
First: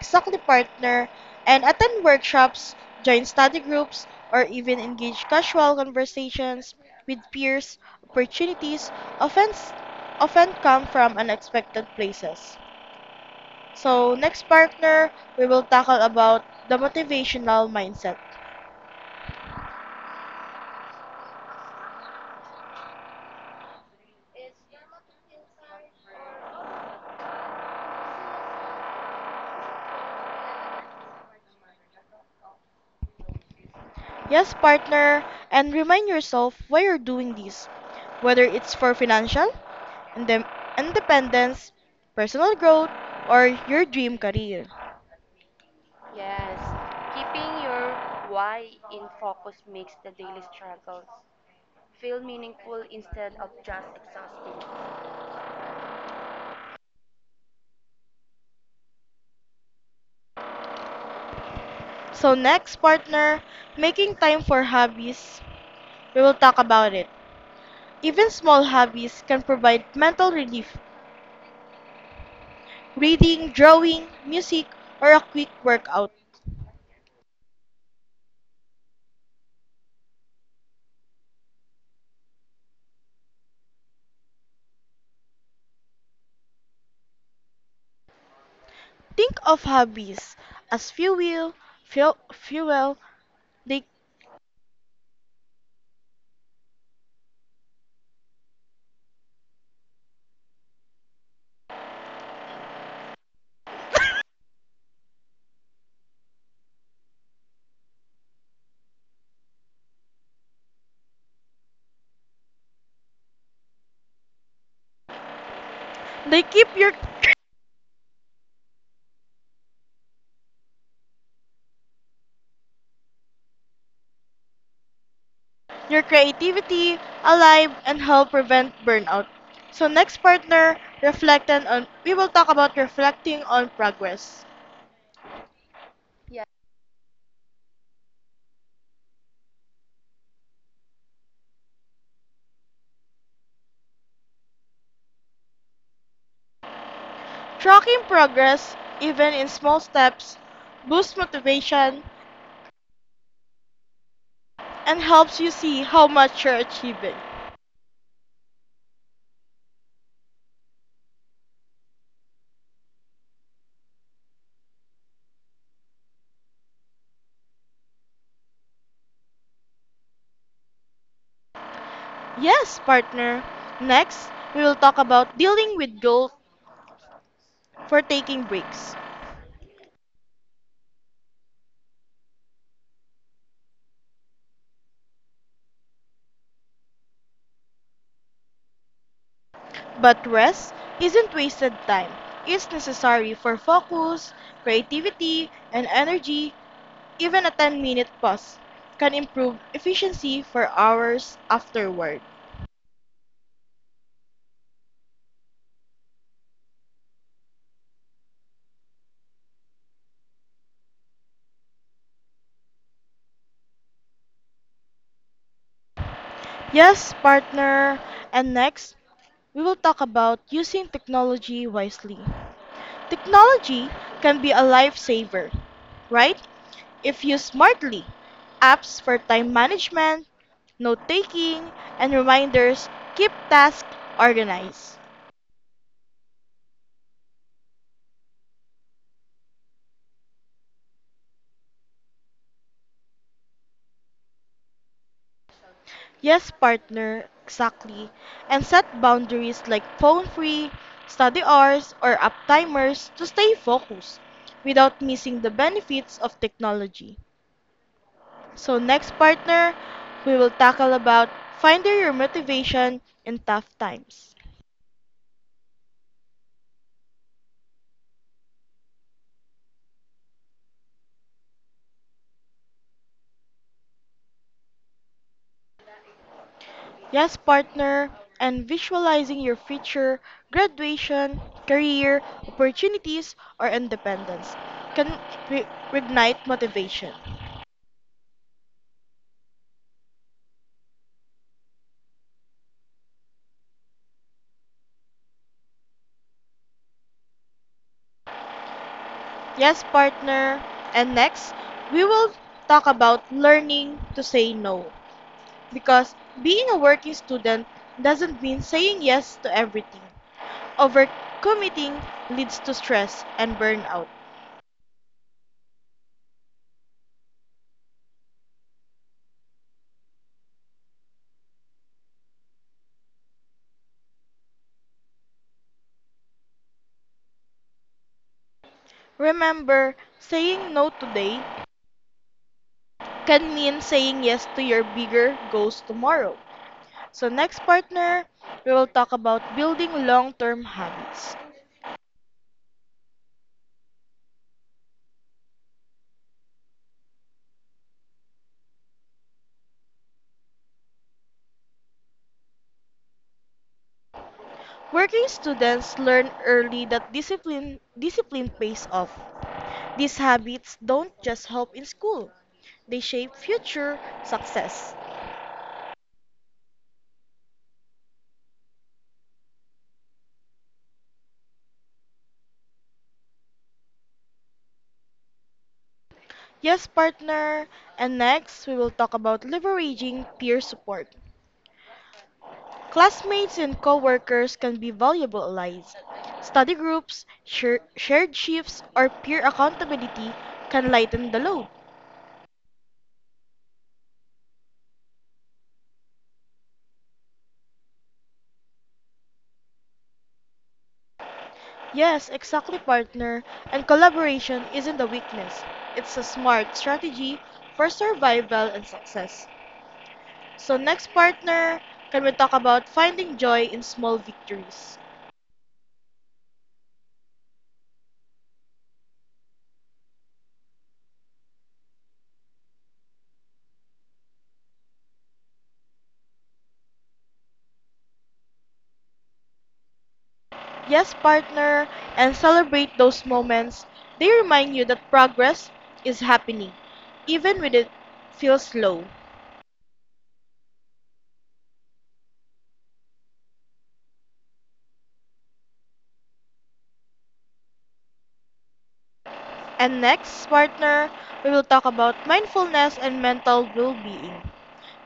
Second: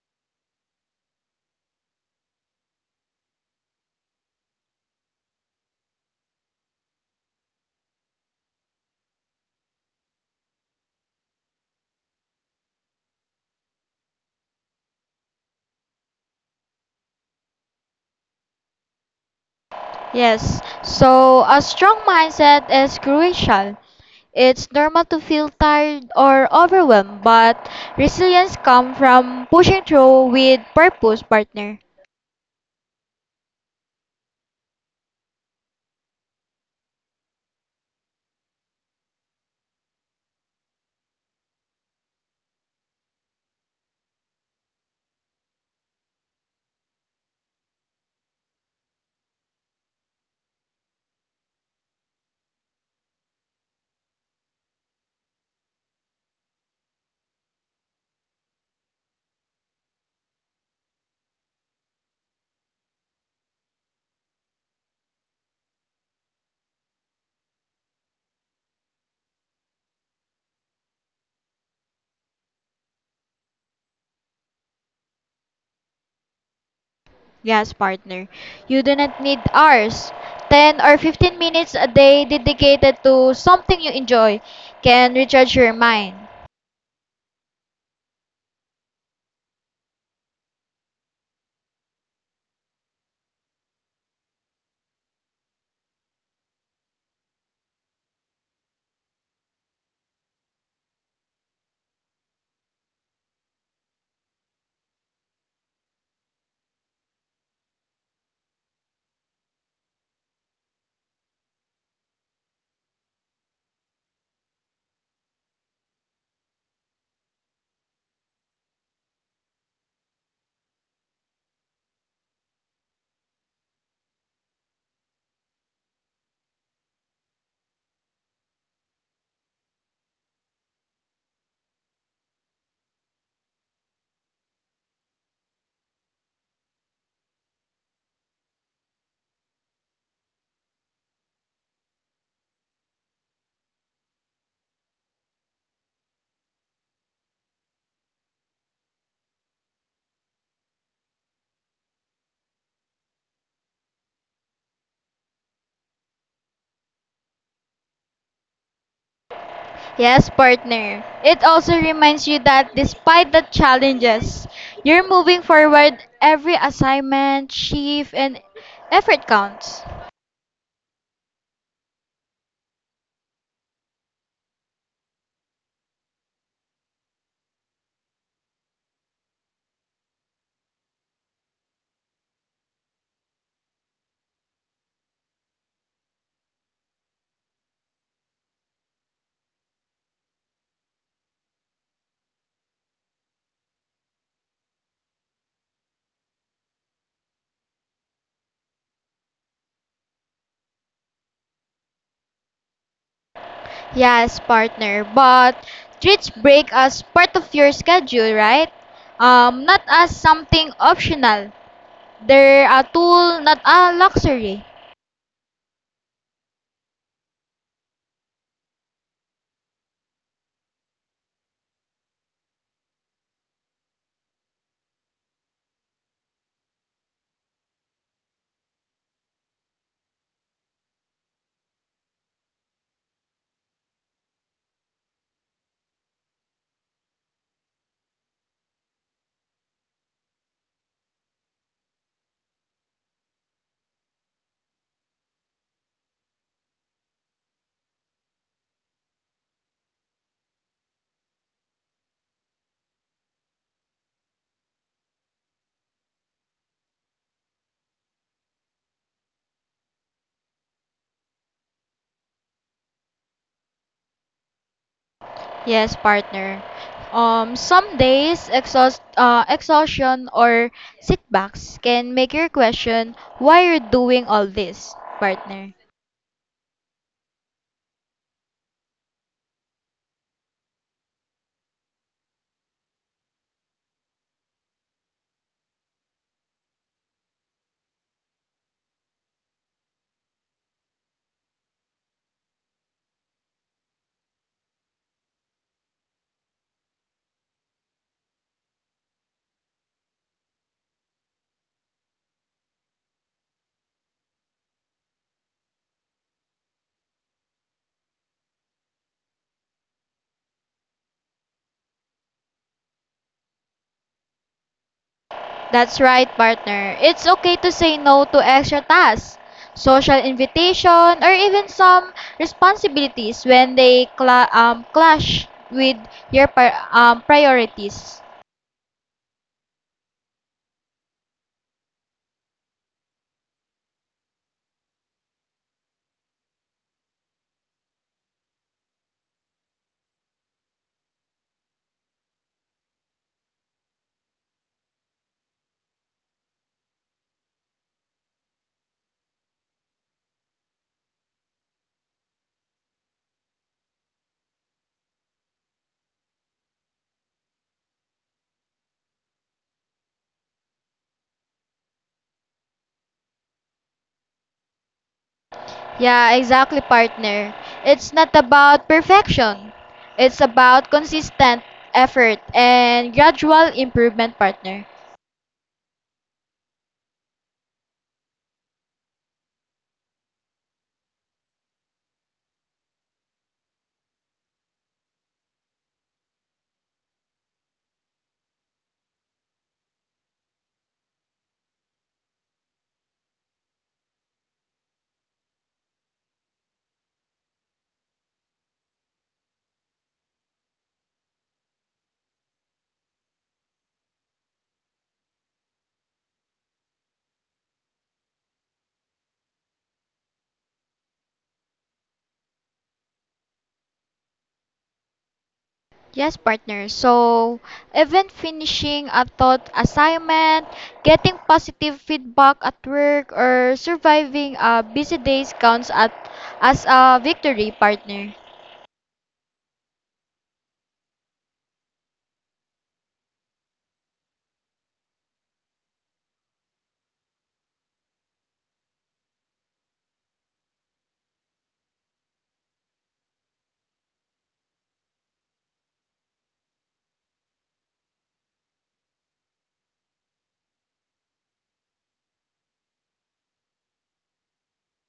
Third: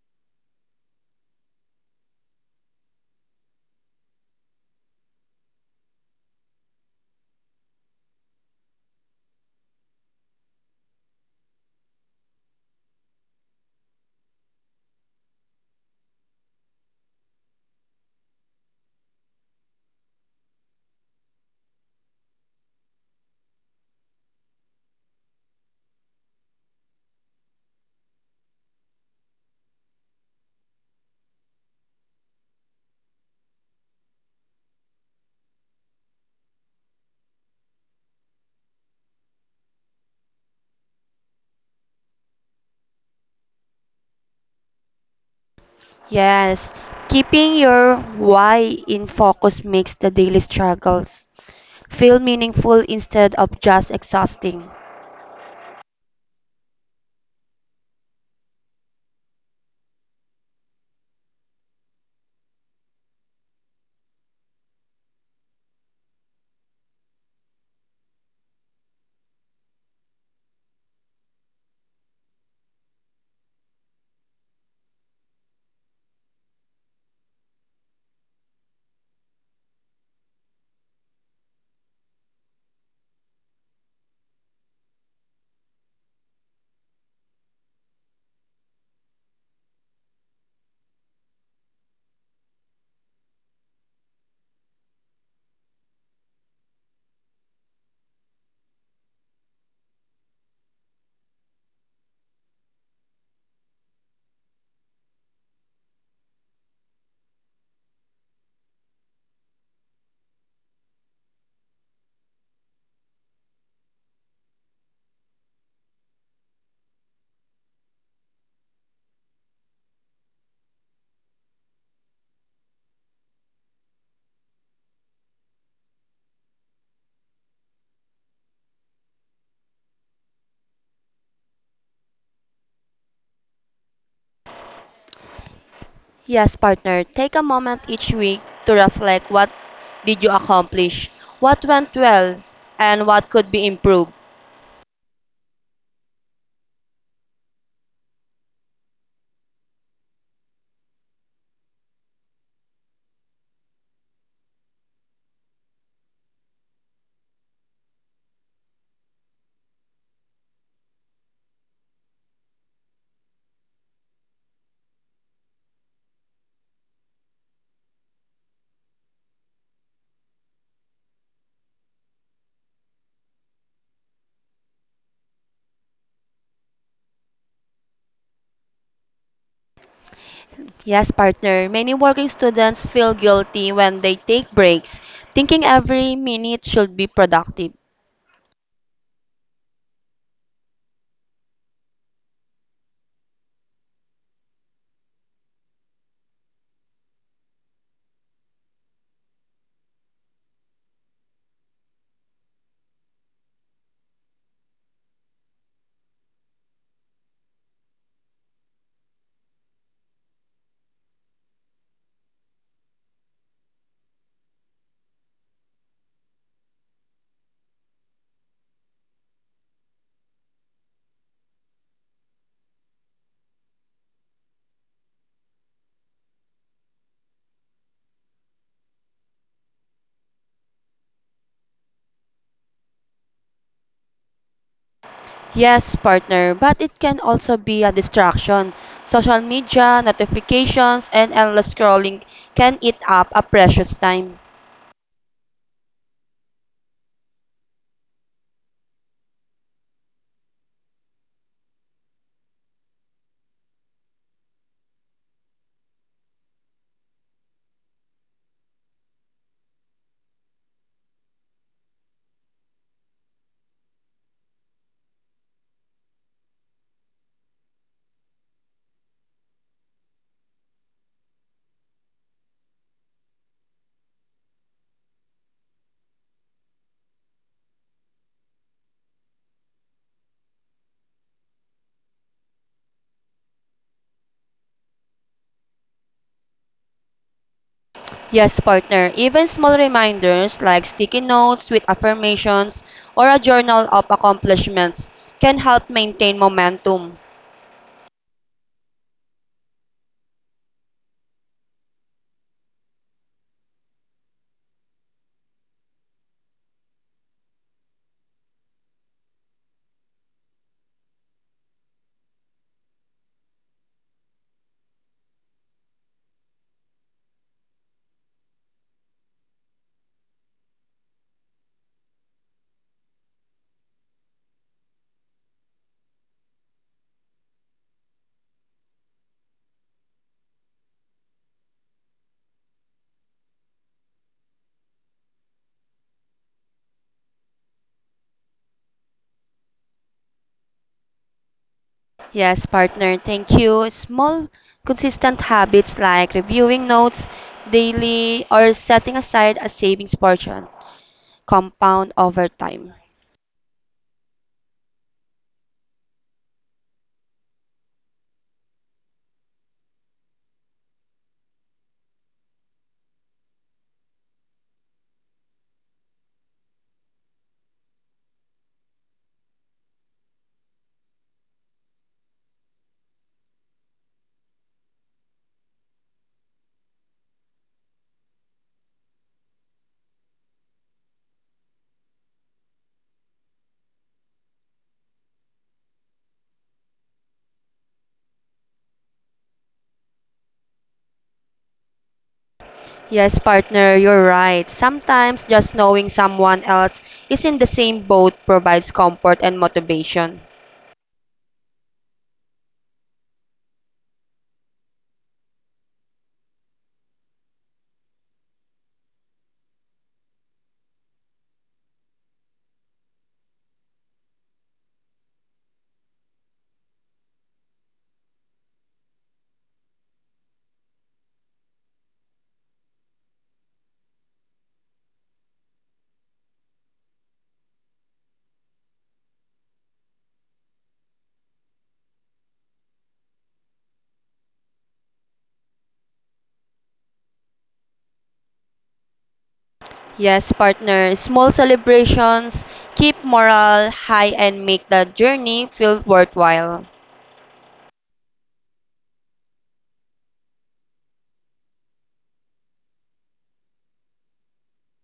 Exactly partner, and attend workshops, join study groups, or even engage casual conversations with peers. Opportunities often, often come from unexpected places. So, next partner, we will tackle about the motivational mindset.
Yes, so a strong mindset is crucial. It's normal to feel tired or overwhelmed, but resilience comes from pushing through with purpose, partner.
Yes, partner, and remind yourself why you're doing this, whether it's for financial indem- independence, personal growth, or your dream career.
Yes, keeping your why in focus makes the daily struggles feel meaningful instead of just exhausting.
So, next, partner, making time for hobbies, we will talk about it. Even small hobbies can provide mental relief, reading, drawing, music, or a quick workout.
Yes, partner. You do not need hours. ten or fifteen minutes a day dedicated to something you enjoy can recharge your mind.
Think of hobbies as fuel, fuel, fuel. They, they keep your your creativity alive and help prevent burnout. So next partner, reflecting on we will talk about reflecting on progress.
Yes, partner, take a moment each week to reflect what did you accomplish, what went well, and what could be improved.
Tracking progress, even in small steps, boosts motivation and helps you see how much you're achieving.
Yes, partner. It also reminds you that despite the challenges, you're moving forward. Every assignment, shift, and effort counts.
Yes, partner. Next, we will talk about dealing with guilt for taking breaks.
Yes, partner, many working students feel guilty when they take breaks, thinking every minute should be productive.
But rest isn't wasted time. It's necessary for focus, creativity, and energy. Even a ten minute pause can improve efficiency for hours afterward.
Yes, partner. But treat break as part of your schedule, right? Um, not as something optional. They're a tool, not a luxury.
Yes, partner. And next, we will talk about using technology wisely. Technology can be a lifesaver, right? If used smartly. Apps for time management, note taking, and reminders keep tasks organized.
Yes, partner, but it can also be a distraction. Social media, notifications, and endless scrolling can eat up a precious time.
Yes, partner, exactly. And set boundaries like phone free, study hours, or up timers to stay focused without missing the benefits of technology. So next partner, we will tackle about finding your motivation in tough times.
Yes, partner. Um, some days exhaust, uh, exhaustion or setbacks can make you question why you're doing all this, partner.
Yes, partner, and visualizing your future, graduation, career, opportunities, or independence can re- reignite motivation.
Yes, partner, even small reminders like sticky notes with affirmations or a journal of accomplishments can help maintain momentum.
Yes, partner. And next, we will talk about learning to say no. Because being a working student doesn't mean saying yes to everything. Overcommitting leads to stress and burnout.
That's right, partner. It's okay to say no to extra tasks, social invitation, or even some responsibilities when they cla um, clash with your pri- um, priorities.
Remember, saying no today can mean saying yes to your bigger goals tomorrow. So, next, partner, we will talk about building long term habits.
Yes, partner, thank you. Small, consistent habits like reviewing notes daily or setting aside a savings portion compound over time.
Working students learn early that discipline discipline pays off. These habits don't just help in school, they shape future success.
Yeah, exactly, partner. It's not about perfection. It's about consistent effort and gradual improvement, partner.
Yes, partner, and next we will talk about leveraging peer support. Classmates and coworkers can be valuable allies. Study groups, share, shared shifts, or peer accountability can lighten the load.
Yes, partner, you're right. Sometimes just knowing someone else is in the same boat provides comfort and motivation.
Yes, exactly, partner. And collaboration isn't a weakness, it's a smart strategy for survival and success. So, next, partner, can we talk about finding joy in small victories?
Yes, partner. So, even finishing a thought assignment, getting positive feedback at work, or surviving a busy day counts at, as a victory, partner.
Yes, partner, and celebrate those moments. They remind you that progress is happening, even when it feels slow.
Yes, partner, small celebrations keep morale high and make the journey feel worthwhile.
And next, partner, we will talk about mindfulness and mental well being.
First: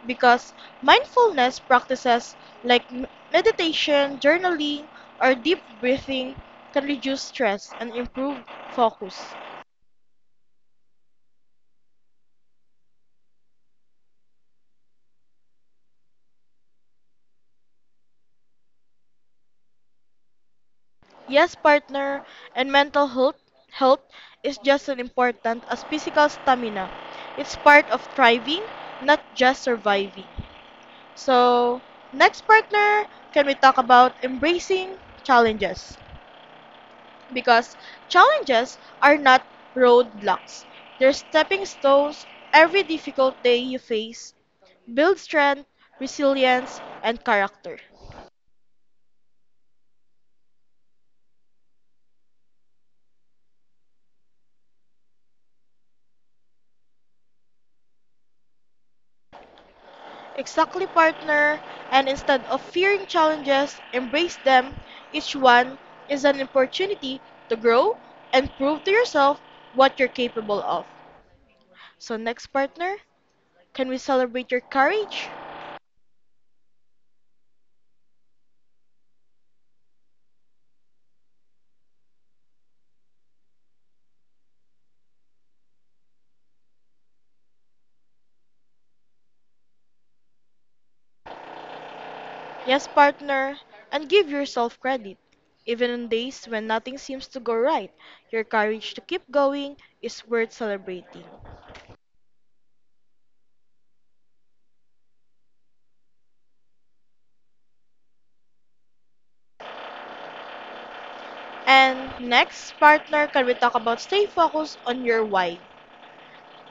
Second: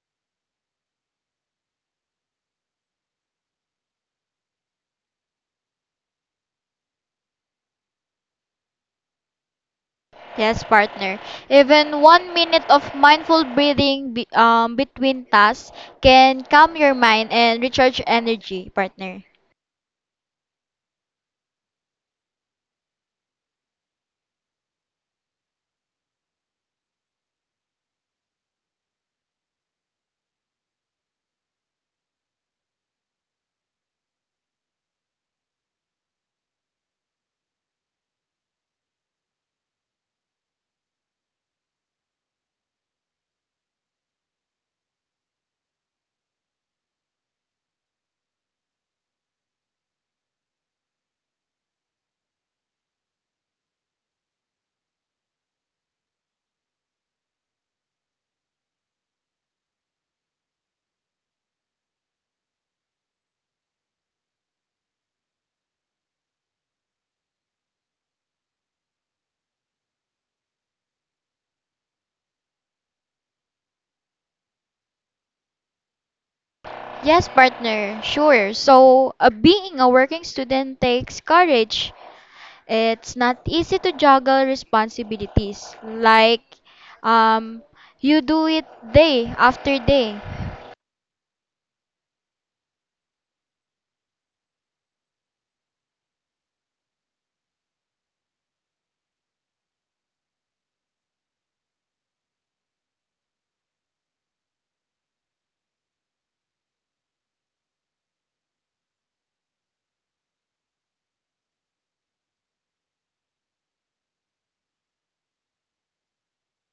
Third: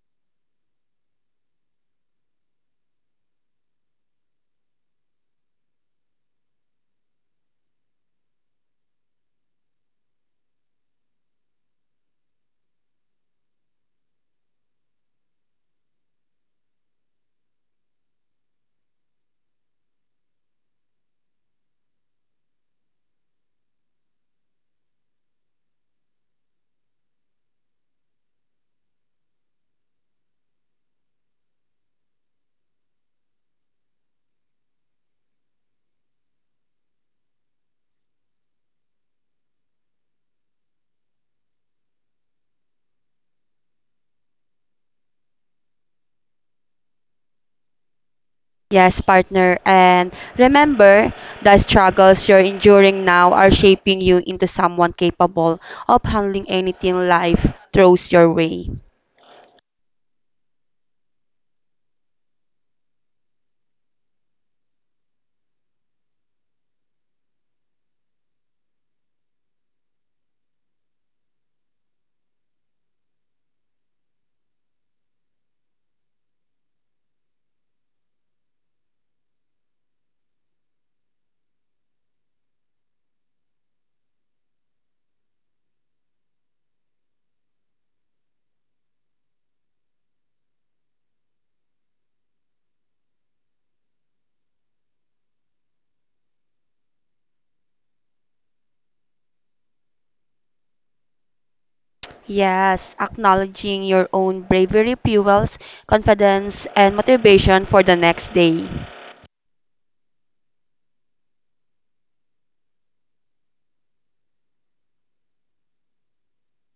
Because mindfulness practices like m- meditation, journaling, or deep breathing can reduce stress and improve focus.
Yes, partner. Even one minute of mindful breathing be, um, between tasks can calm your mind and recharge energy, partner.
Yes, partner, and mental health, health is just as important as physical stamina. It's part of thriving, not just surviving. So, next partner, can we talk about embracing challenges? Because challenges are not roadblocks, they're stepping stones. Every difficult day you face builds strength, resilience, and character.
Yes, partner, and remember the struggles you're enduring now are shaping you into someone capable of handling anything life throws your way.
Exactly, partner. And instead of fearing challenges, embrace them. Each one is an opportunity to grow and prove to yourself what you're capable of. So, next, partner, can we celebrate your courage?
Yes, partner. Sure. So, uh, being a working student takes courage. It's not easy to juggle responsibilities. Like, um, you do it day after day.
Yes, partner, and give yourself credit. Even on days when nothing seems to go right, your courage to keep going is worth celebrating.
Yes, acknowledging your own bravery fuels confidence and motivation for the next day.
And next, partner, can we talk about stay focused on your why?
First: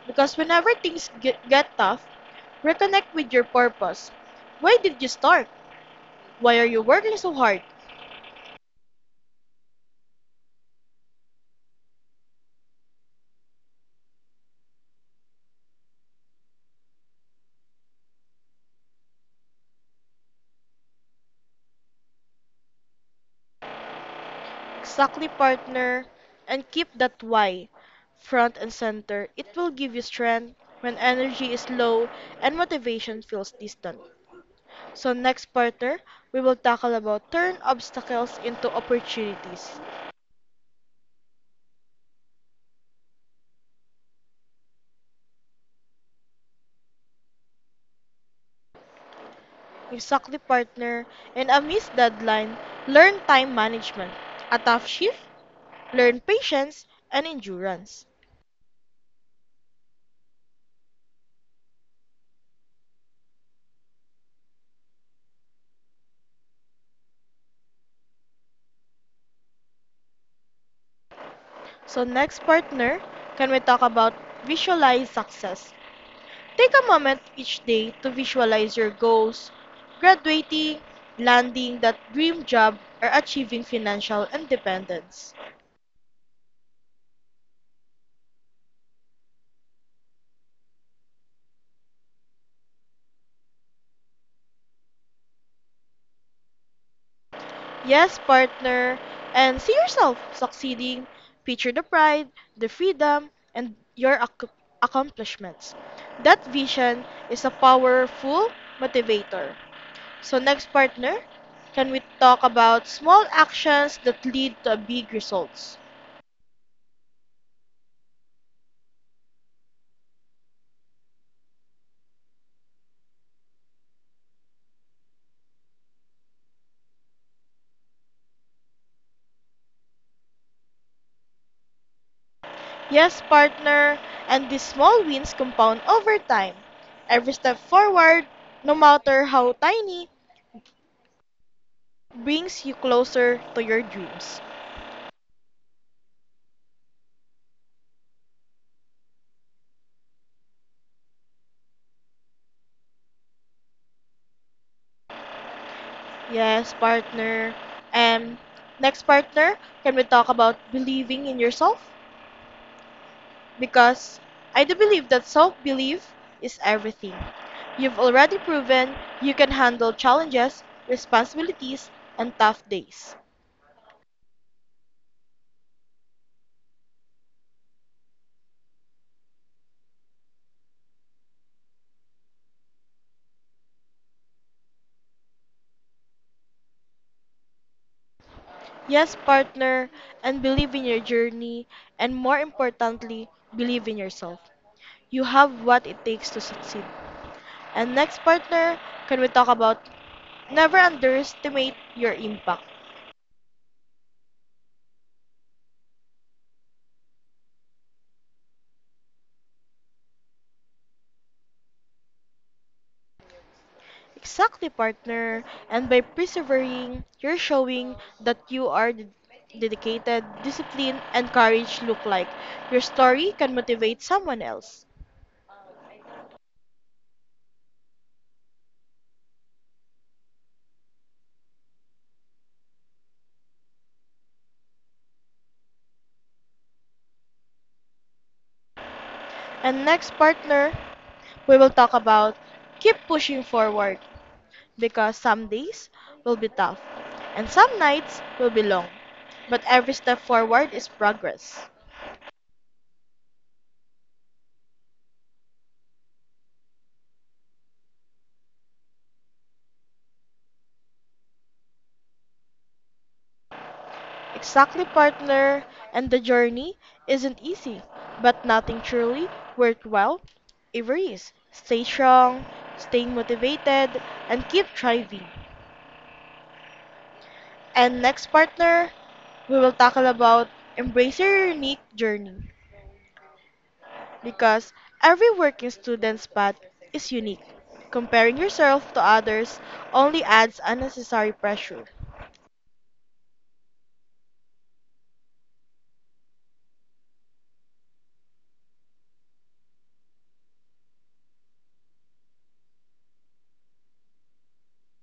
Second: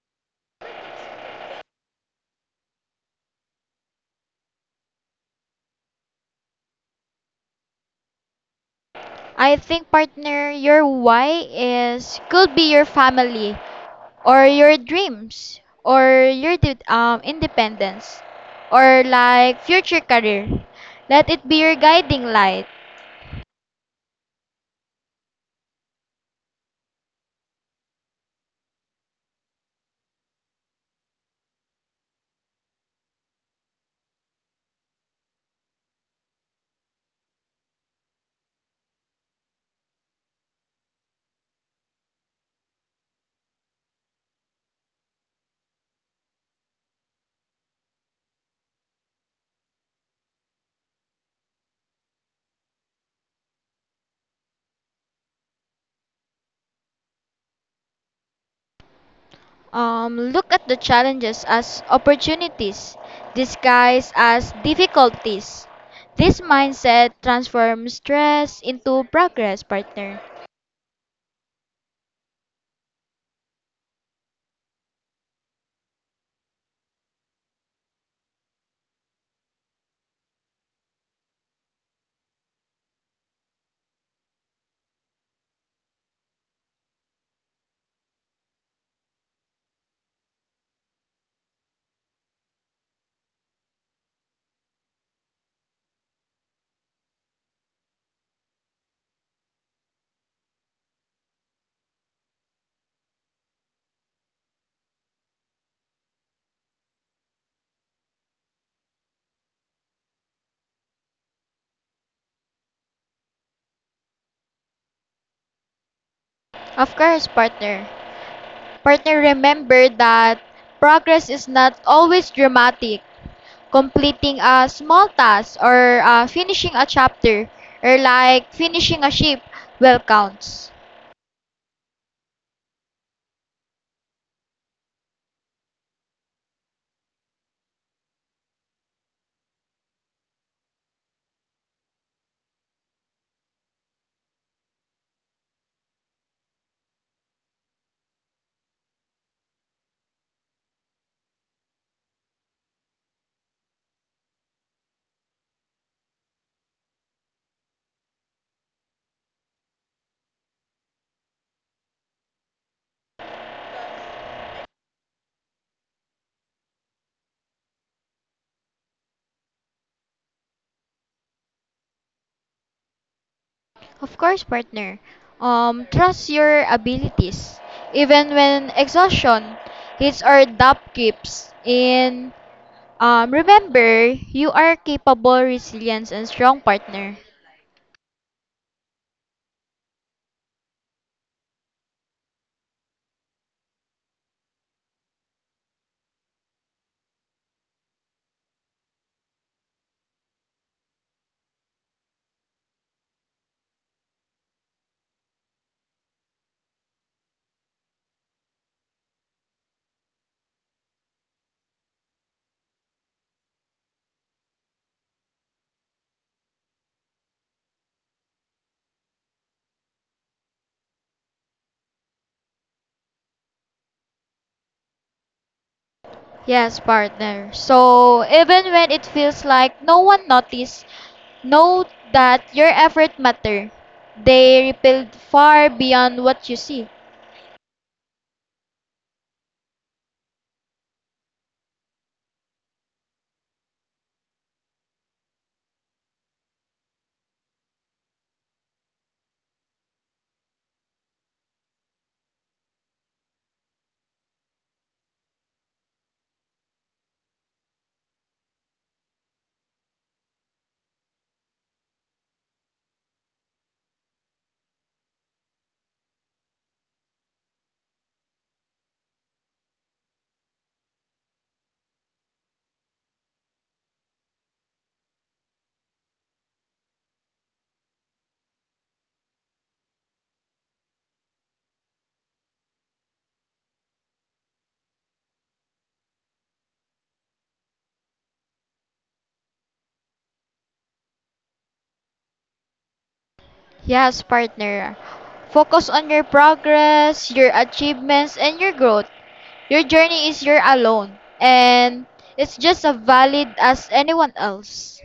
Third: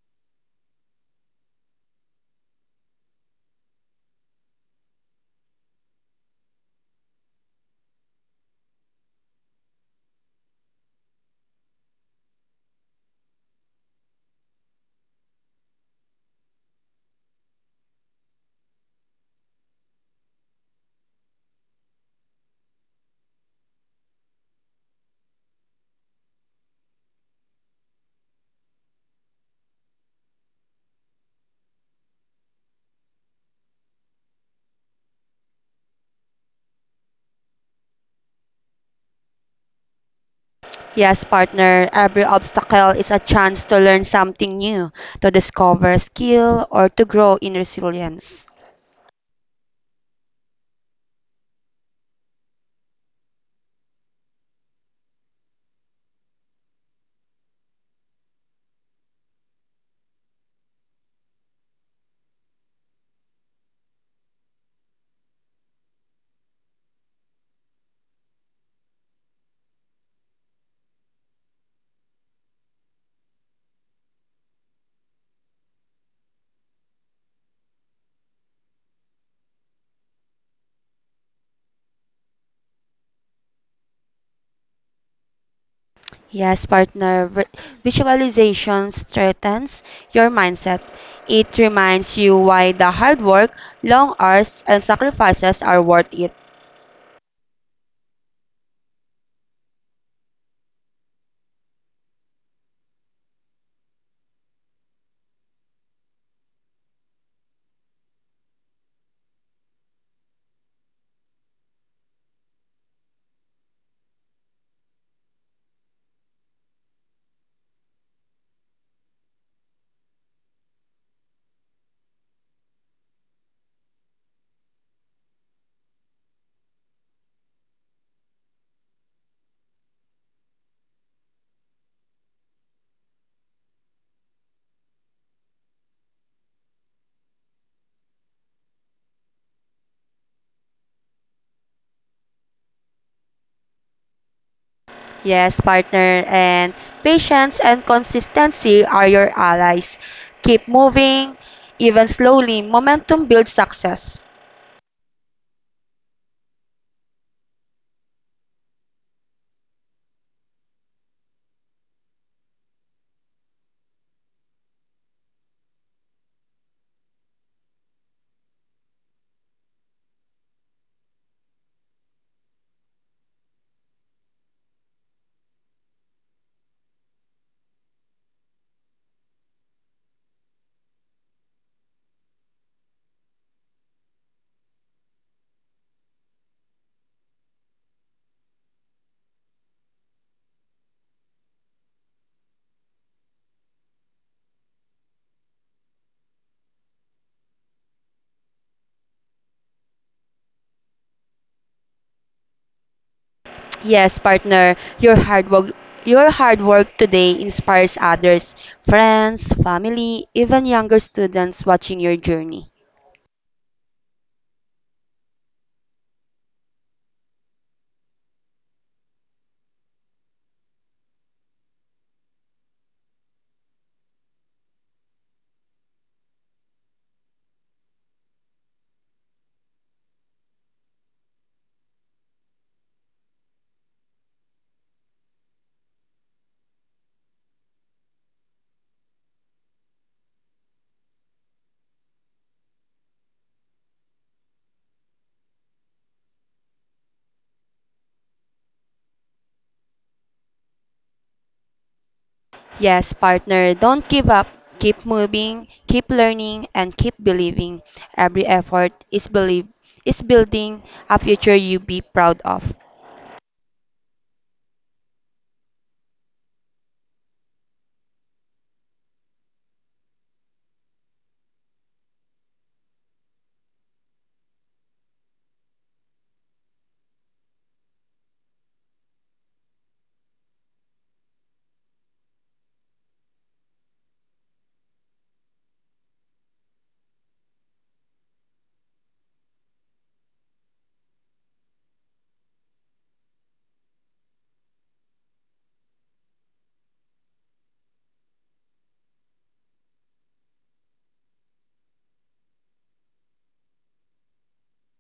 Because whenever things get, get tough, reconnect with your purpose. Why did you start? Why are you working so hard?
I think partner, your why is could be your family, or your dreams or your de- um, independence or like future career. Let it be your guiding light.
Exactly, partner. And keep that why front and center. It will give you strength when energy is low and motivation feels distant. So, next partner, we will tackle about turn obstacles into opportunities.
Yes, partner, every obstacle is a chance to learn something new, to discover skill, or to grow in resilience.
Exactly, partner. And amidst deadline, learn time management, a tough shift, learn patience and endurance.
Um, look at the challenges as opportunities, disguised as difficulties. This mindset transforms stress into progress, partner.
So next partner, can we talk about visualize success? Take a moment each day to visualize your goals, graduating, landing that dream job, or achieving financial independence.
Yes, partner, vi- visualization strengthens your mindset. It reminds you why the hard work, long hours, and sacrifices are worth it.
Yes, partner, and see yourself succeeding. Picture the pride, the freedom, and your ac- accomplishments. That vision is a powerful motivator. So, next partner, can we talk about small actions that lead to big results?
Of course, partner. Partner, remember that progress is not always dramatic. Completing a small task or uh, finishing a chapter or like finishing a ship well counts.
Yes, partner, and these small wins compound over time. Every step forward, no matter how tiny, brings you closer to your dreams.
Yes, partner, and patience and consistency are your allies. Keep moving, even slowly. Momentum builds success.
Yes, partner. And next partner, can we talk about believing in yourself? Because I do believe that self belief is everything. You've already proven you can handle challenges, responsibilities, and tough days.
Of course, partner. Um, trust your abilities. Even when exhaustion hits or doubt creeps in, um, remember you are capable, resilient, and strong partner.
Yes, partner, and believe in your journey, and more importantly, believe in yourself. You have what it takes to succeed. And next, partner, can we talk about never underestimate your impact?
Yes, partner, your hard work your hard work today inspires others, friends, family, even younger students watching your journey.
Exactly, partner. And by persevering, you're showing that you are d- dedicated, discipline, and courage look like. Your story can motivate someone else.
Yes, partner. So even when it feels like no one noticed. Know that your effort matter. They rebuild far beyond what you see.
And next, partner, we will talk about keep pushing forward because some days will be tough and some nights will be long. But every step forward is progress.
Yes, partner, don't give up. Keep moving, keep learning, and keep believing. Every effort is believe is building a future you be proud of.
Exactly, partner. And the journey isn't easy, but nothing truly worthwhile ever is. Stay strong, stay motivated, and keep thriving. And next, partner, we will tackle about embrace your unique journey because every working student's path is unique. Comparing yourself to others only adds unnecessary pressure.
Yes, partner. Focus on your progress, your achievements, and your growth. Your journey is your alone, and it's just as valid as anyone else.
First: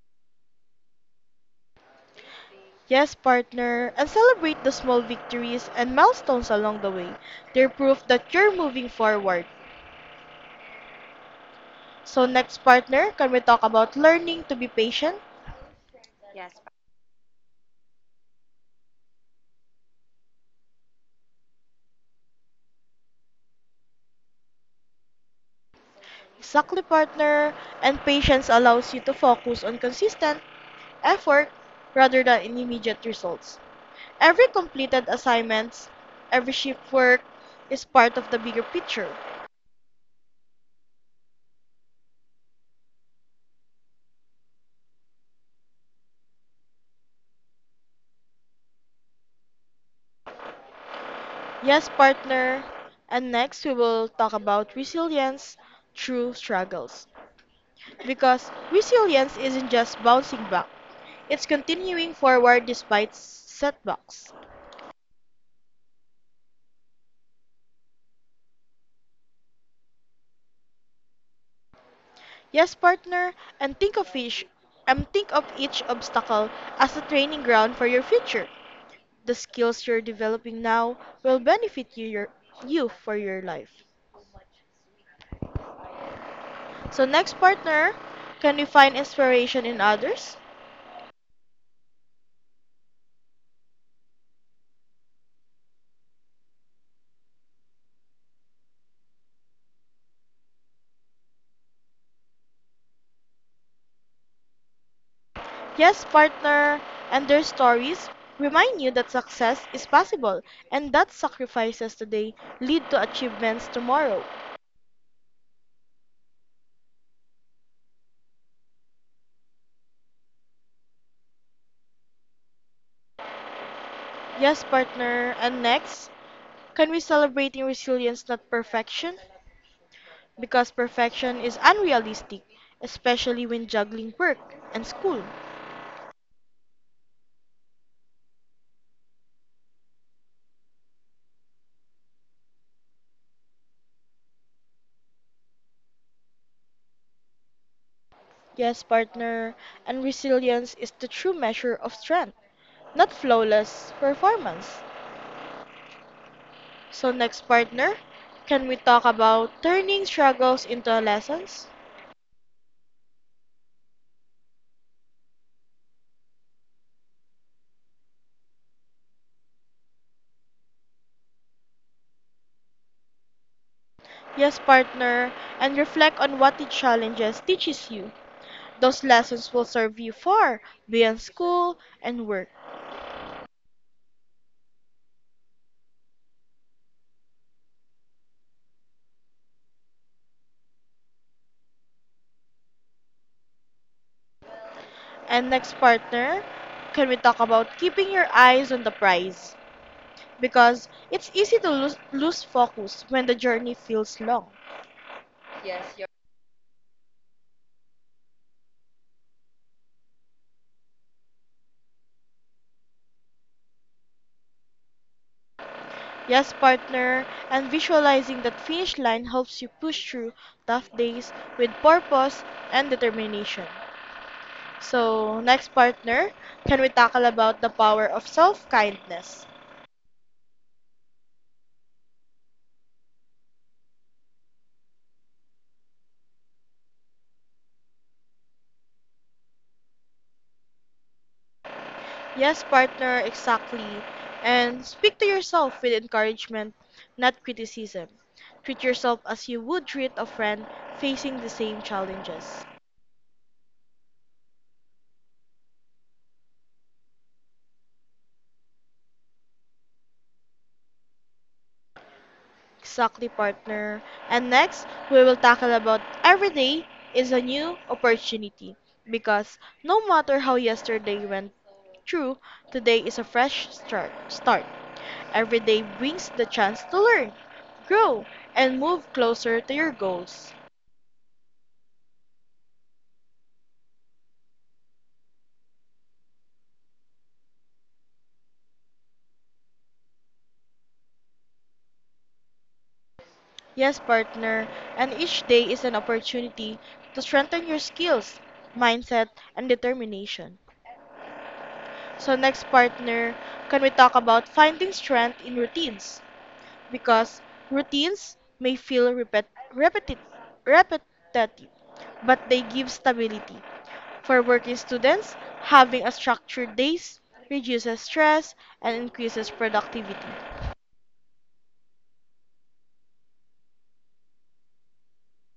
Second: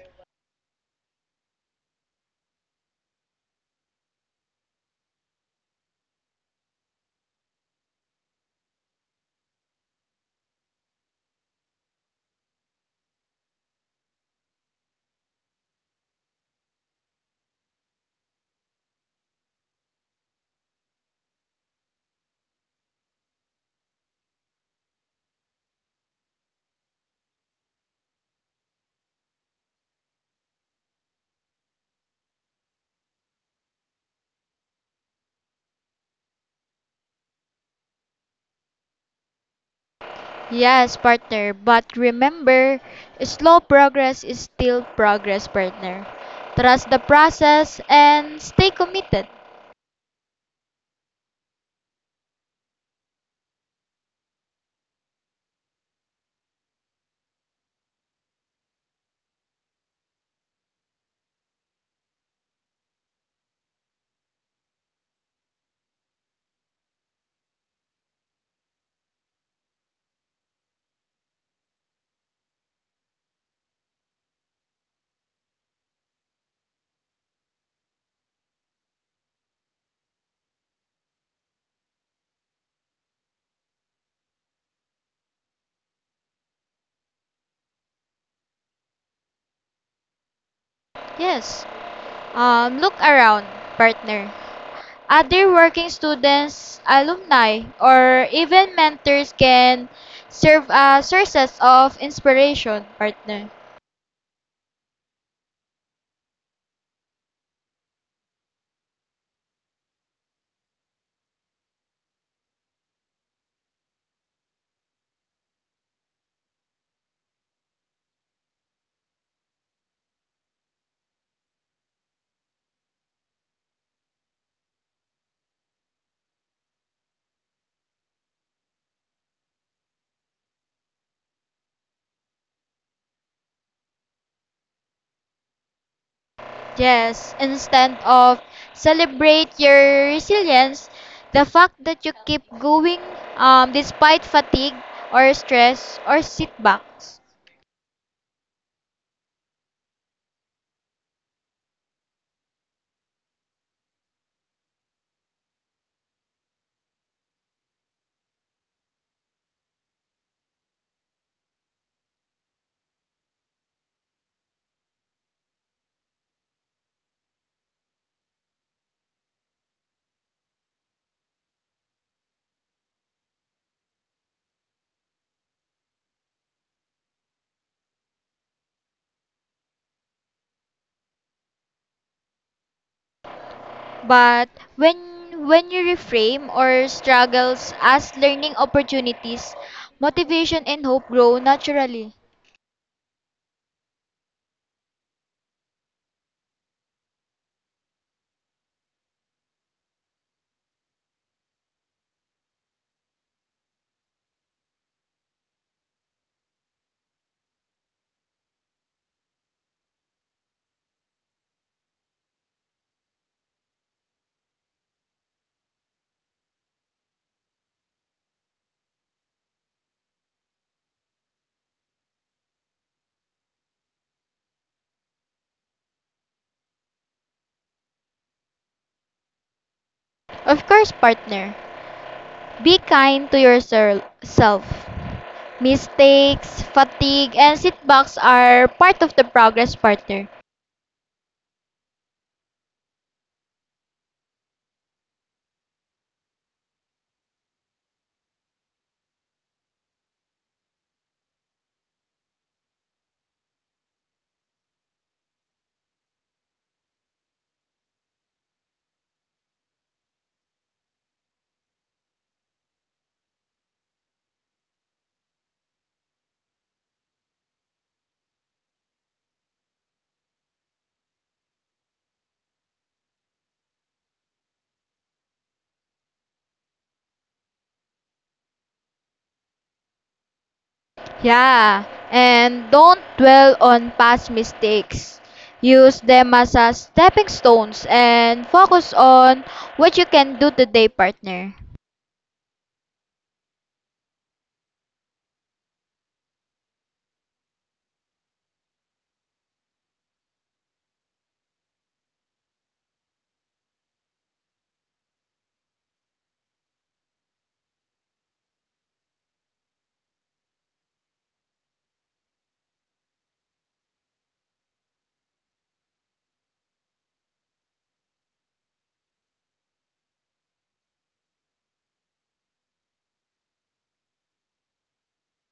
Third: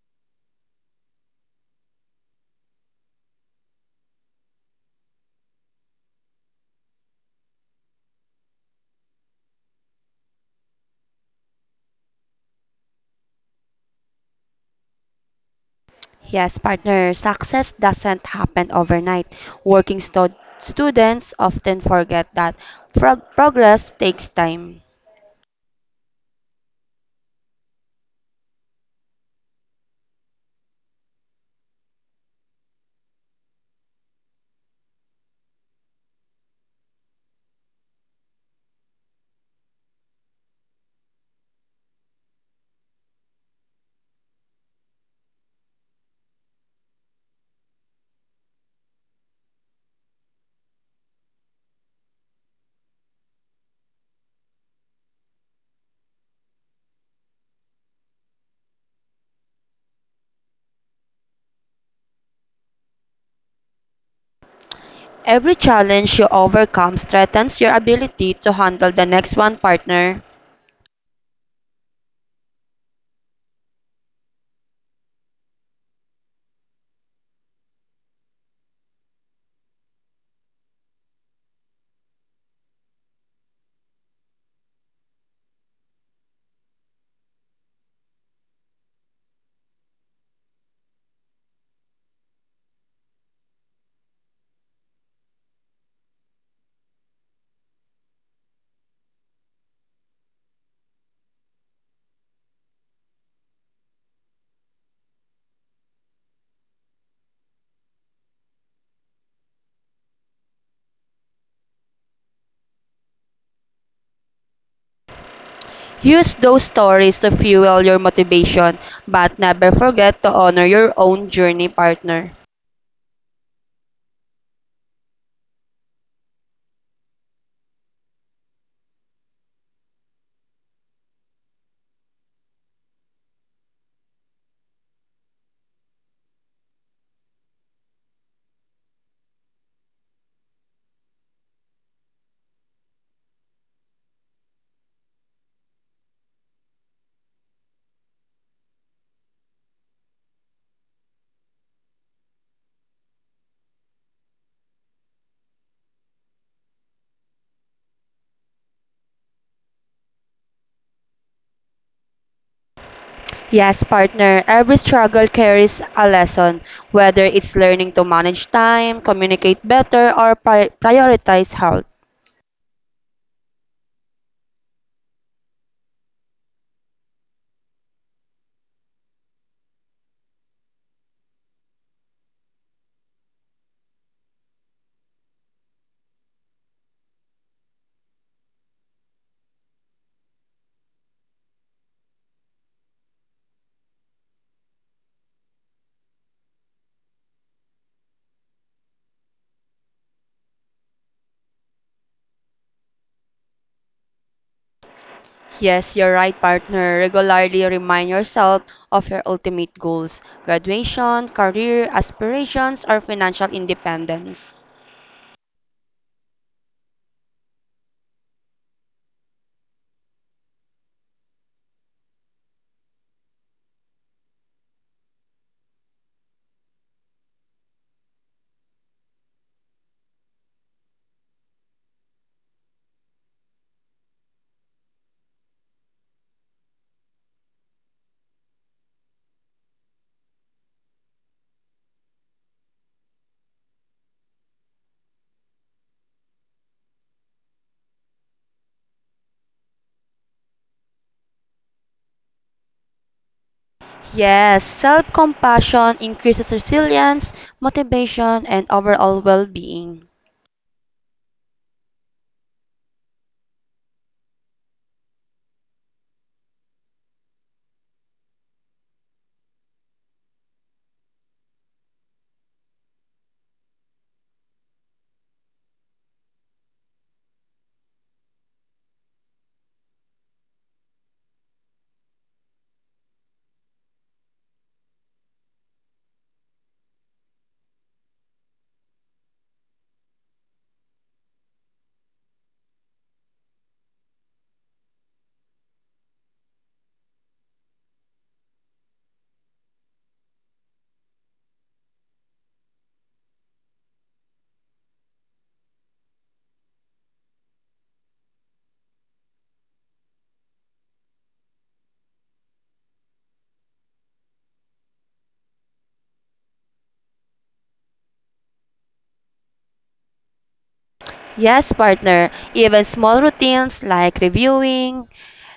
Yes, partner, and celebrate the small victories and milestones along the way. They're proof that you're moving forward. So, next, partner, can we talk about learning to be patient?
Yes, partner, success doesn't happen overnight. Working stu- students often forget that prog- progress takes time.
Exactly, partner. And patience allows you to focus on consistent effort rather than in immediate results. Every completed assignments, every shift work is part of the bigger picture.
Yes, partner, but remember, slow progress is still progress, partner. Trust the process and stay committed.
Yes, partner. And next, we will talk about resilience through struggles. Because resilience isn't just bouncing back, it's continuing forward despite setbacks.
Every challenge you overcome strengthens your ability to handle the next one, partner.
Yes, partner, and think of each and think of each obstacle as a training ground for your future. The skills you're developing now will benefit you your you for your life. So next partner, can we find inspiration in others?
Yes. Um, look around, partner. Other working students, alumni, or even mentors can serve as sources of inspiration, partner.
Yes, partner, and their stories remind you that success is possible and that sacrifices today lead to achievements tomorrow.
Use those stories to fuel your motivation, but never forget to honor your own journey, partner.
Yes, partner. And next, can we celebrating resilience, not perfection? Because perfection is unrealistic, especially when juggling work and school.
Yes, instead of celebrate your resilience, the fact that you keep going um, despite fatigue or stress or setbacks.
Yes, partner. And resilience is the true measure of strength, not flawless performance. So next, partner, can we talk about turning struggles into lessons?
Yes, partner, every struggle carries a lesson, whether it's learning to manage time, communicate better, or pri- prioritize health.
Yes, partner, and reflect on what the challenges teaches you. Those lessons will serve you far beyond school and work.
But when when you reframe or struggles as learning opportunities, motivation and hope grow naturally.
And next, partner, can we talk about keeping your eyes on the prize? Because it's easy to lose, lose focus when the journey feels long.
Yes, you're right, partner. Regularly remind yourself of your ultimate goals graduation, career aspirations, or financial independence.
Yes, partner, and visualizing that finish line helps you push through tough days with purpose and determination. So, next, partner, can we tackle about the power of self-kindness?
Of course, partner. Be kind to yourself. Mistakes, fatigue, and setbacks are part of the progress, partner.
Yes, partner, exactly. And speak to yourself with encouragement, not criticism. Treat yourself as you would treat a friend facing the same challenges.
Yes, self compassion increases resilience, motivation, and overall well being.
Exactly, partner. And next, we will tackle about every day is a new opportunity because no matter how yesterday went through, today is a fresh start. Start. Every day brings the chance to learn, grow, and move closer to your goals.
Yeah, and don't dwell on past mistakes. Use them as a stepping stones and focus on what you can do today, partner.
Yes, partner, and each day is an opportunity to strengthen your skills, mindset, and determination. So, next, partner, can we talk about finding strength in routines? Because routines may feel repet- repetit- repetitive, but they give stability. For working students, having a structured days reduces stress and increases productivity.
Yes, partner, even small routines like reviewing,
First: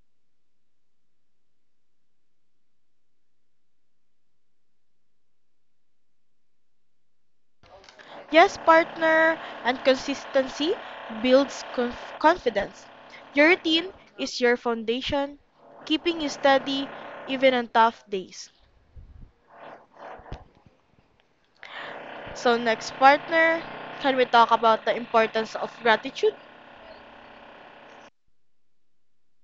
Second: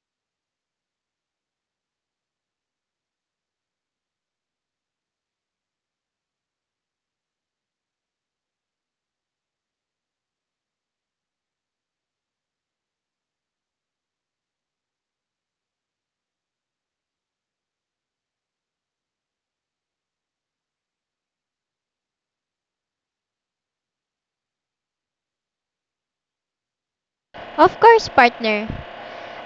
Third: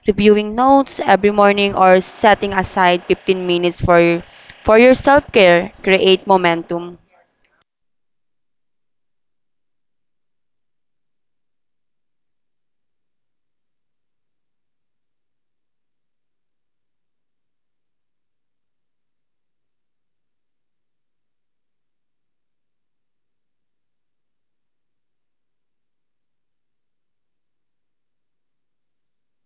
reviewing notes every morning or setting aside fifteen minutes for for your self-care create momentum.
Yes, partner, and consistency builds conf- confidence. Your routine is your foundation, keeping you steady even on tough days. So, next, partner, can we talk about the importance of gratitude?
Of course, partner.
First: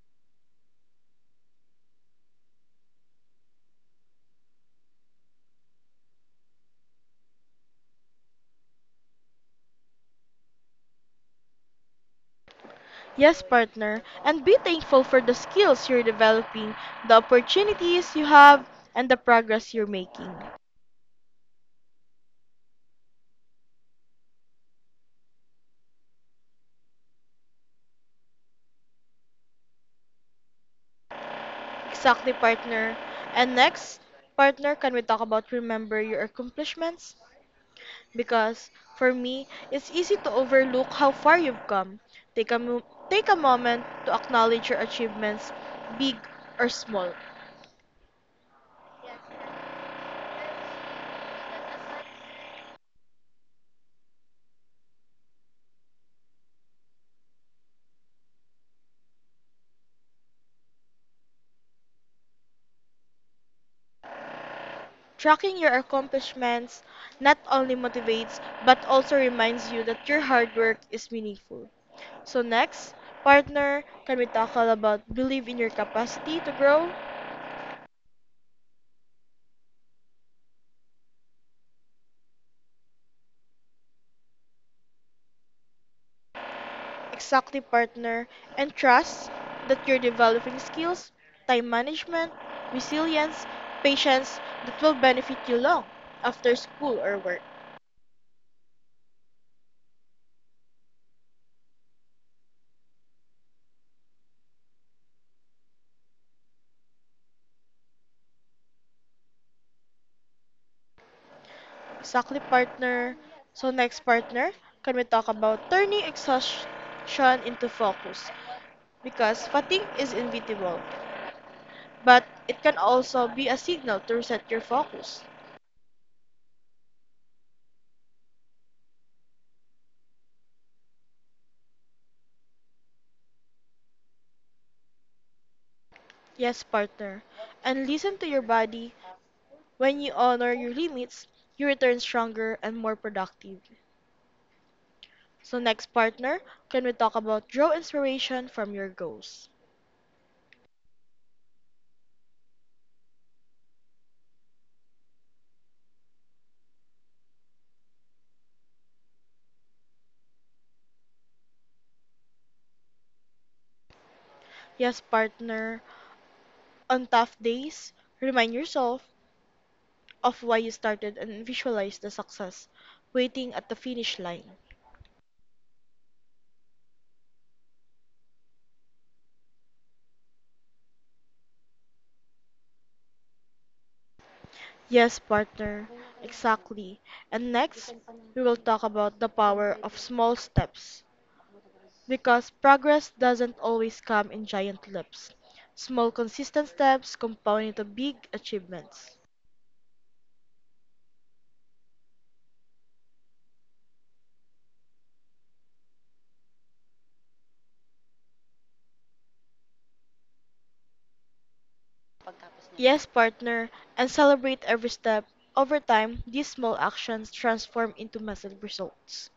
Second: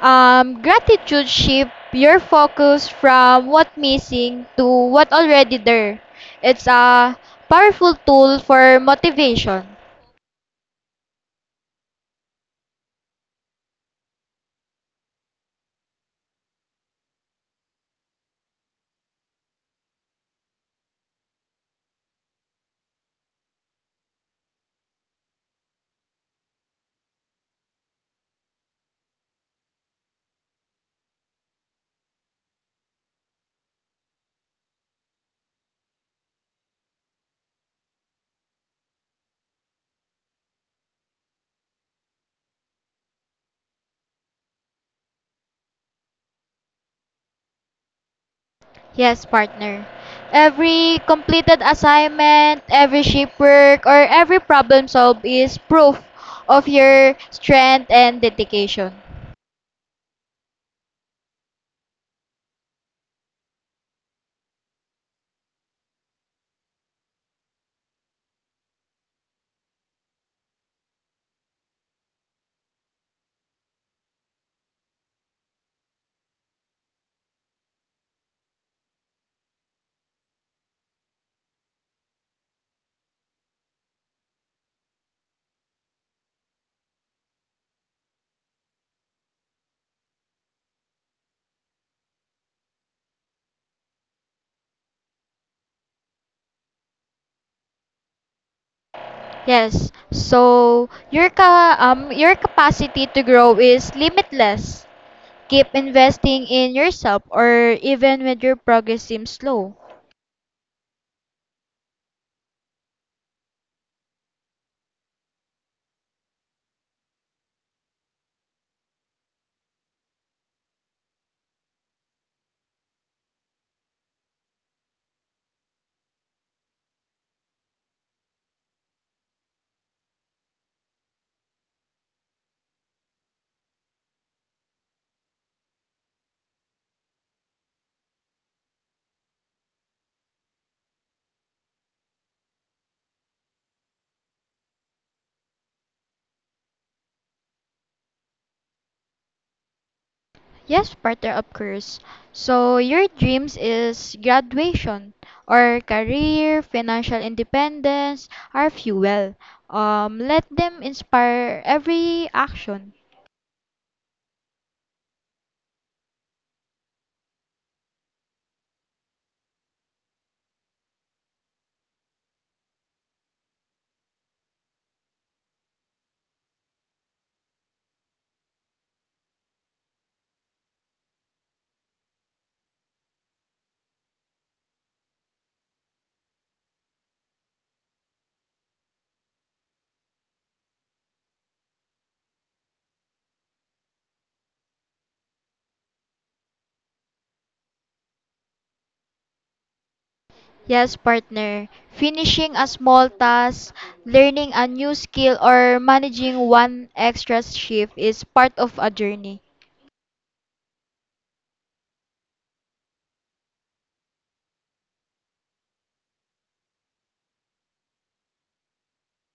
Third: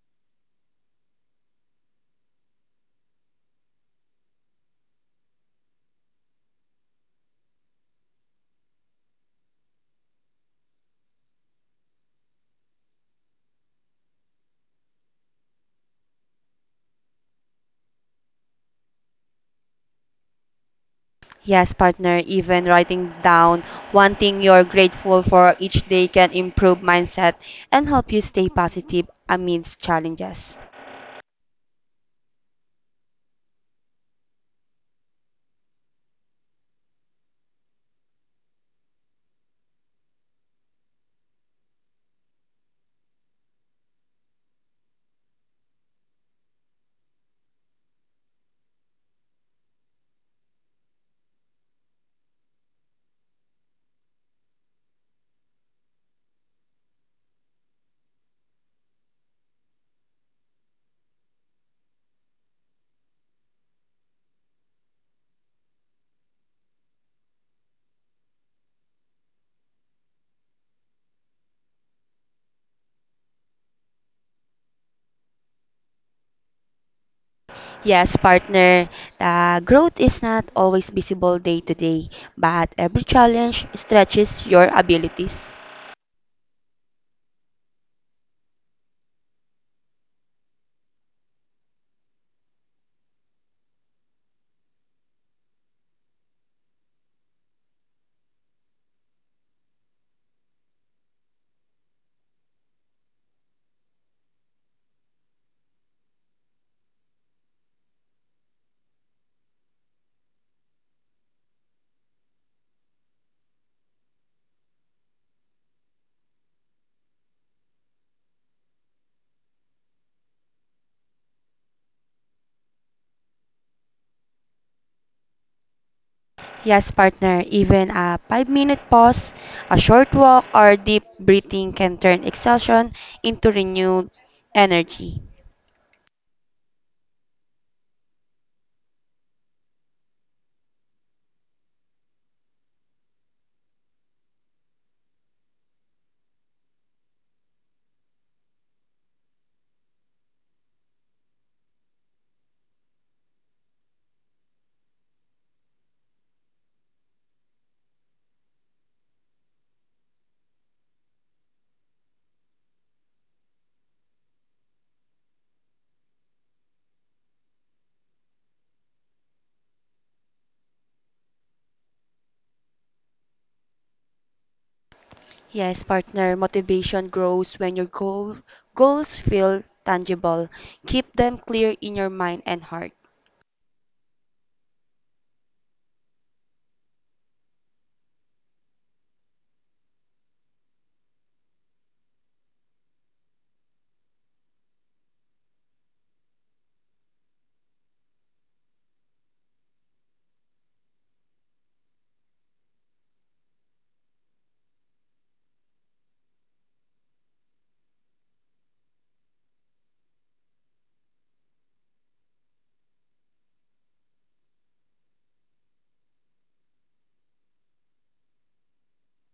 Um, gratitude shift your focus from what missing to what already there. It's a powerful tool for motivation.
Yes, partner, and be thankful for the skills you're developing, the opportunities you have, and the progress you're making.
Yes, partner, even writing down one thing you're grateful for each day can improve mindset and help you stay positive amidst challenges.
Exactly, partner. And next, partner, can we talk about remember your accomplishments? Because for me, it's easy to overlook how far you've come. Take a, mo- Take a moment to acknowledge your achievements, big or small.
Yes, partner. Every completed assignment, every ship work, or every problem solved is proof of your strength and dedication.
Tracking your accomplishments not only motivates but also reminds you that your hard work is meaningful. So, next, partner, can we tackle about believe in your capacity to grow?
Yes, partner, the growth is not always visible day to day, but every challenge stretches your abilities.
Exactly, partner. And trust that you're developing skills, time management, resilience, patience that will benefit you long after school or work.
Yes. So your ca- um your capacity to grow is limitless. Keep investing in yourself or even when your progress seems slow.
Exactly, partner. So, next, partner, can we talk about turning exhaustion into focus? Because fatigue is inevitable, but it can also be a signal to reset your focus.
Yes, partner, even a five minute pause, a short walk, or deep breathing can turn exhaustion into renewed energy.
Yes, partner. And listen to your body. When you honor your limits, you return stronger and more productive. So, next, partner, can we talk about draw inspiration from your goals?
Yes, partner, of course. So your dreams is graduation or career, financial independence, are fuel. Um, let them inspire every action.
Yes, partner, on tough days, remind yourself of why you started and visualize the success waiting at the finish line.
Yes, partner, motivation grows when your goal, goals feel tangible. Keep them clear in your mind and heart.
Yes, partner, exactly. And next, we will talk about the power of small steps because progress doesn't always come in giant leaps. Small, consistent steps compound into big achievements.
Yes, partner. Finishing a small task, learning a new skill, or managing one extra shift is part of a journey.
Yes, partner, and celebrate every step. Over time, these small actions transform into massive results.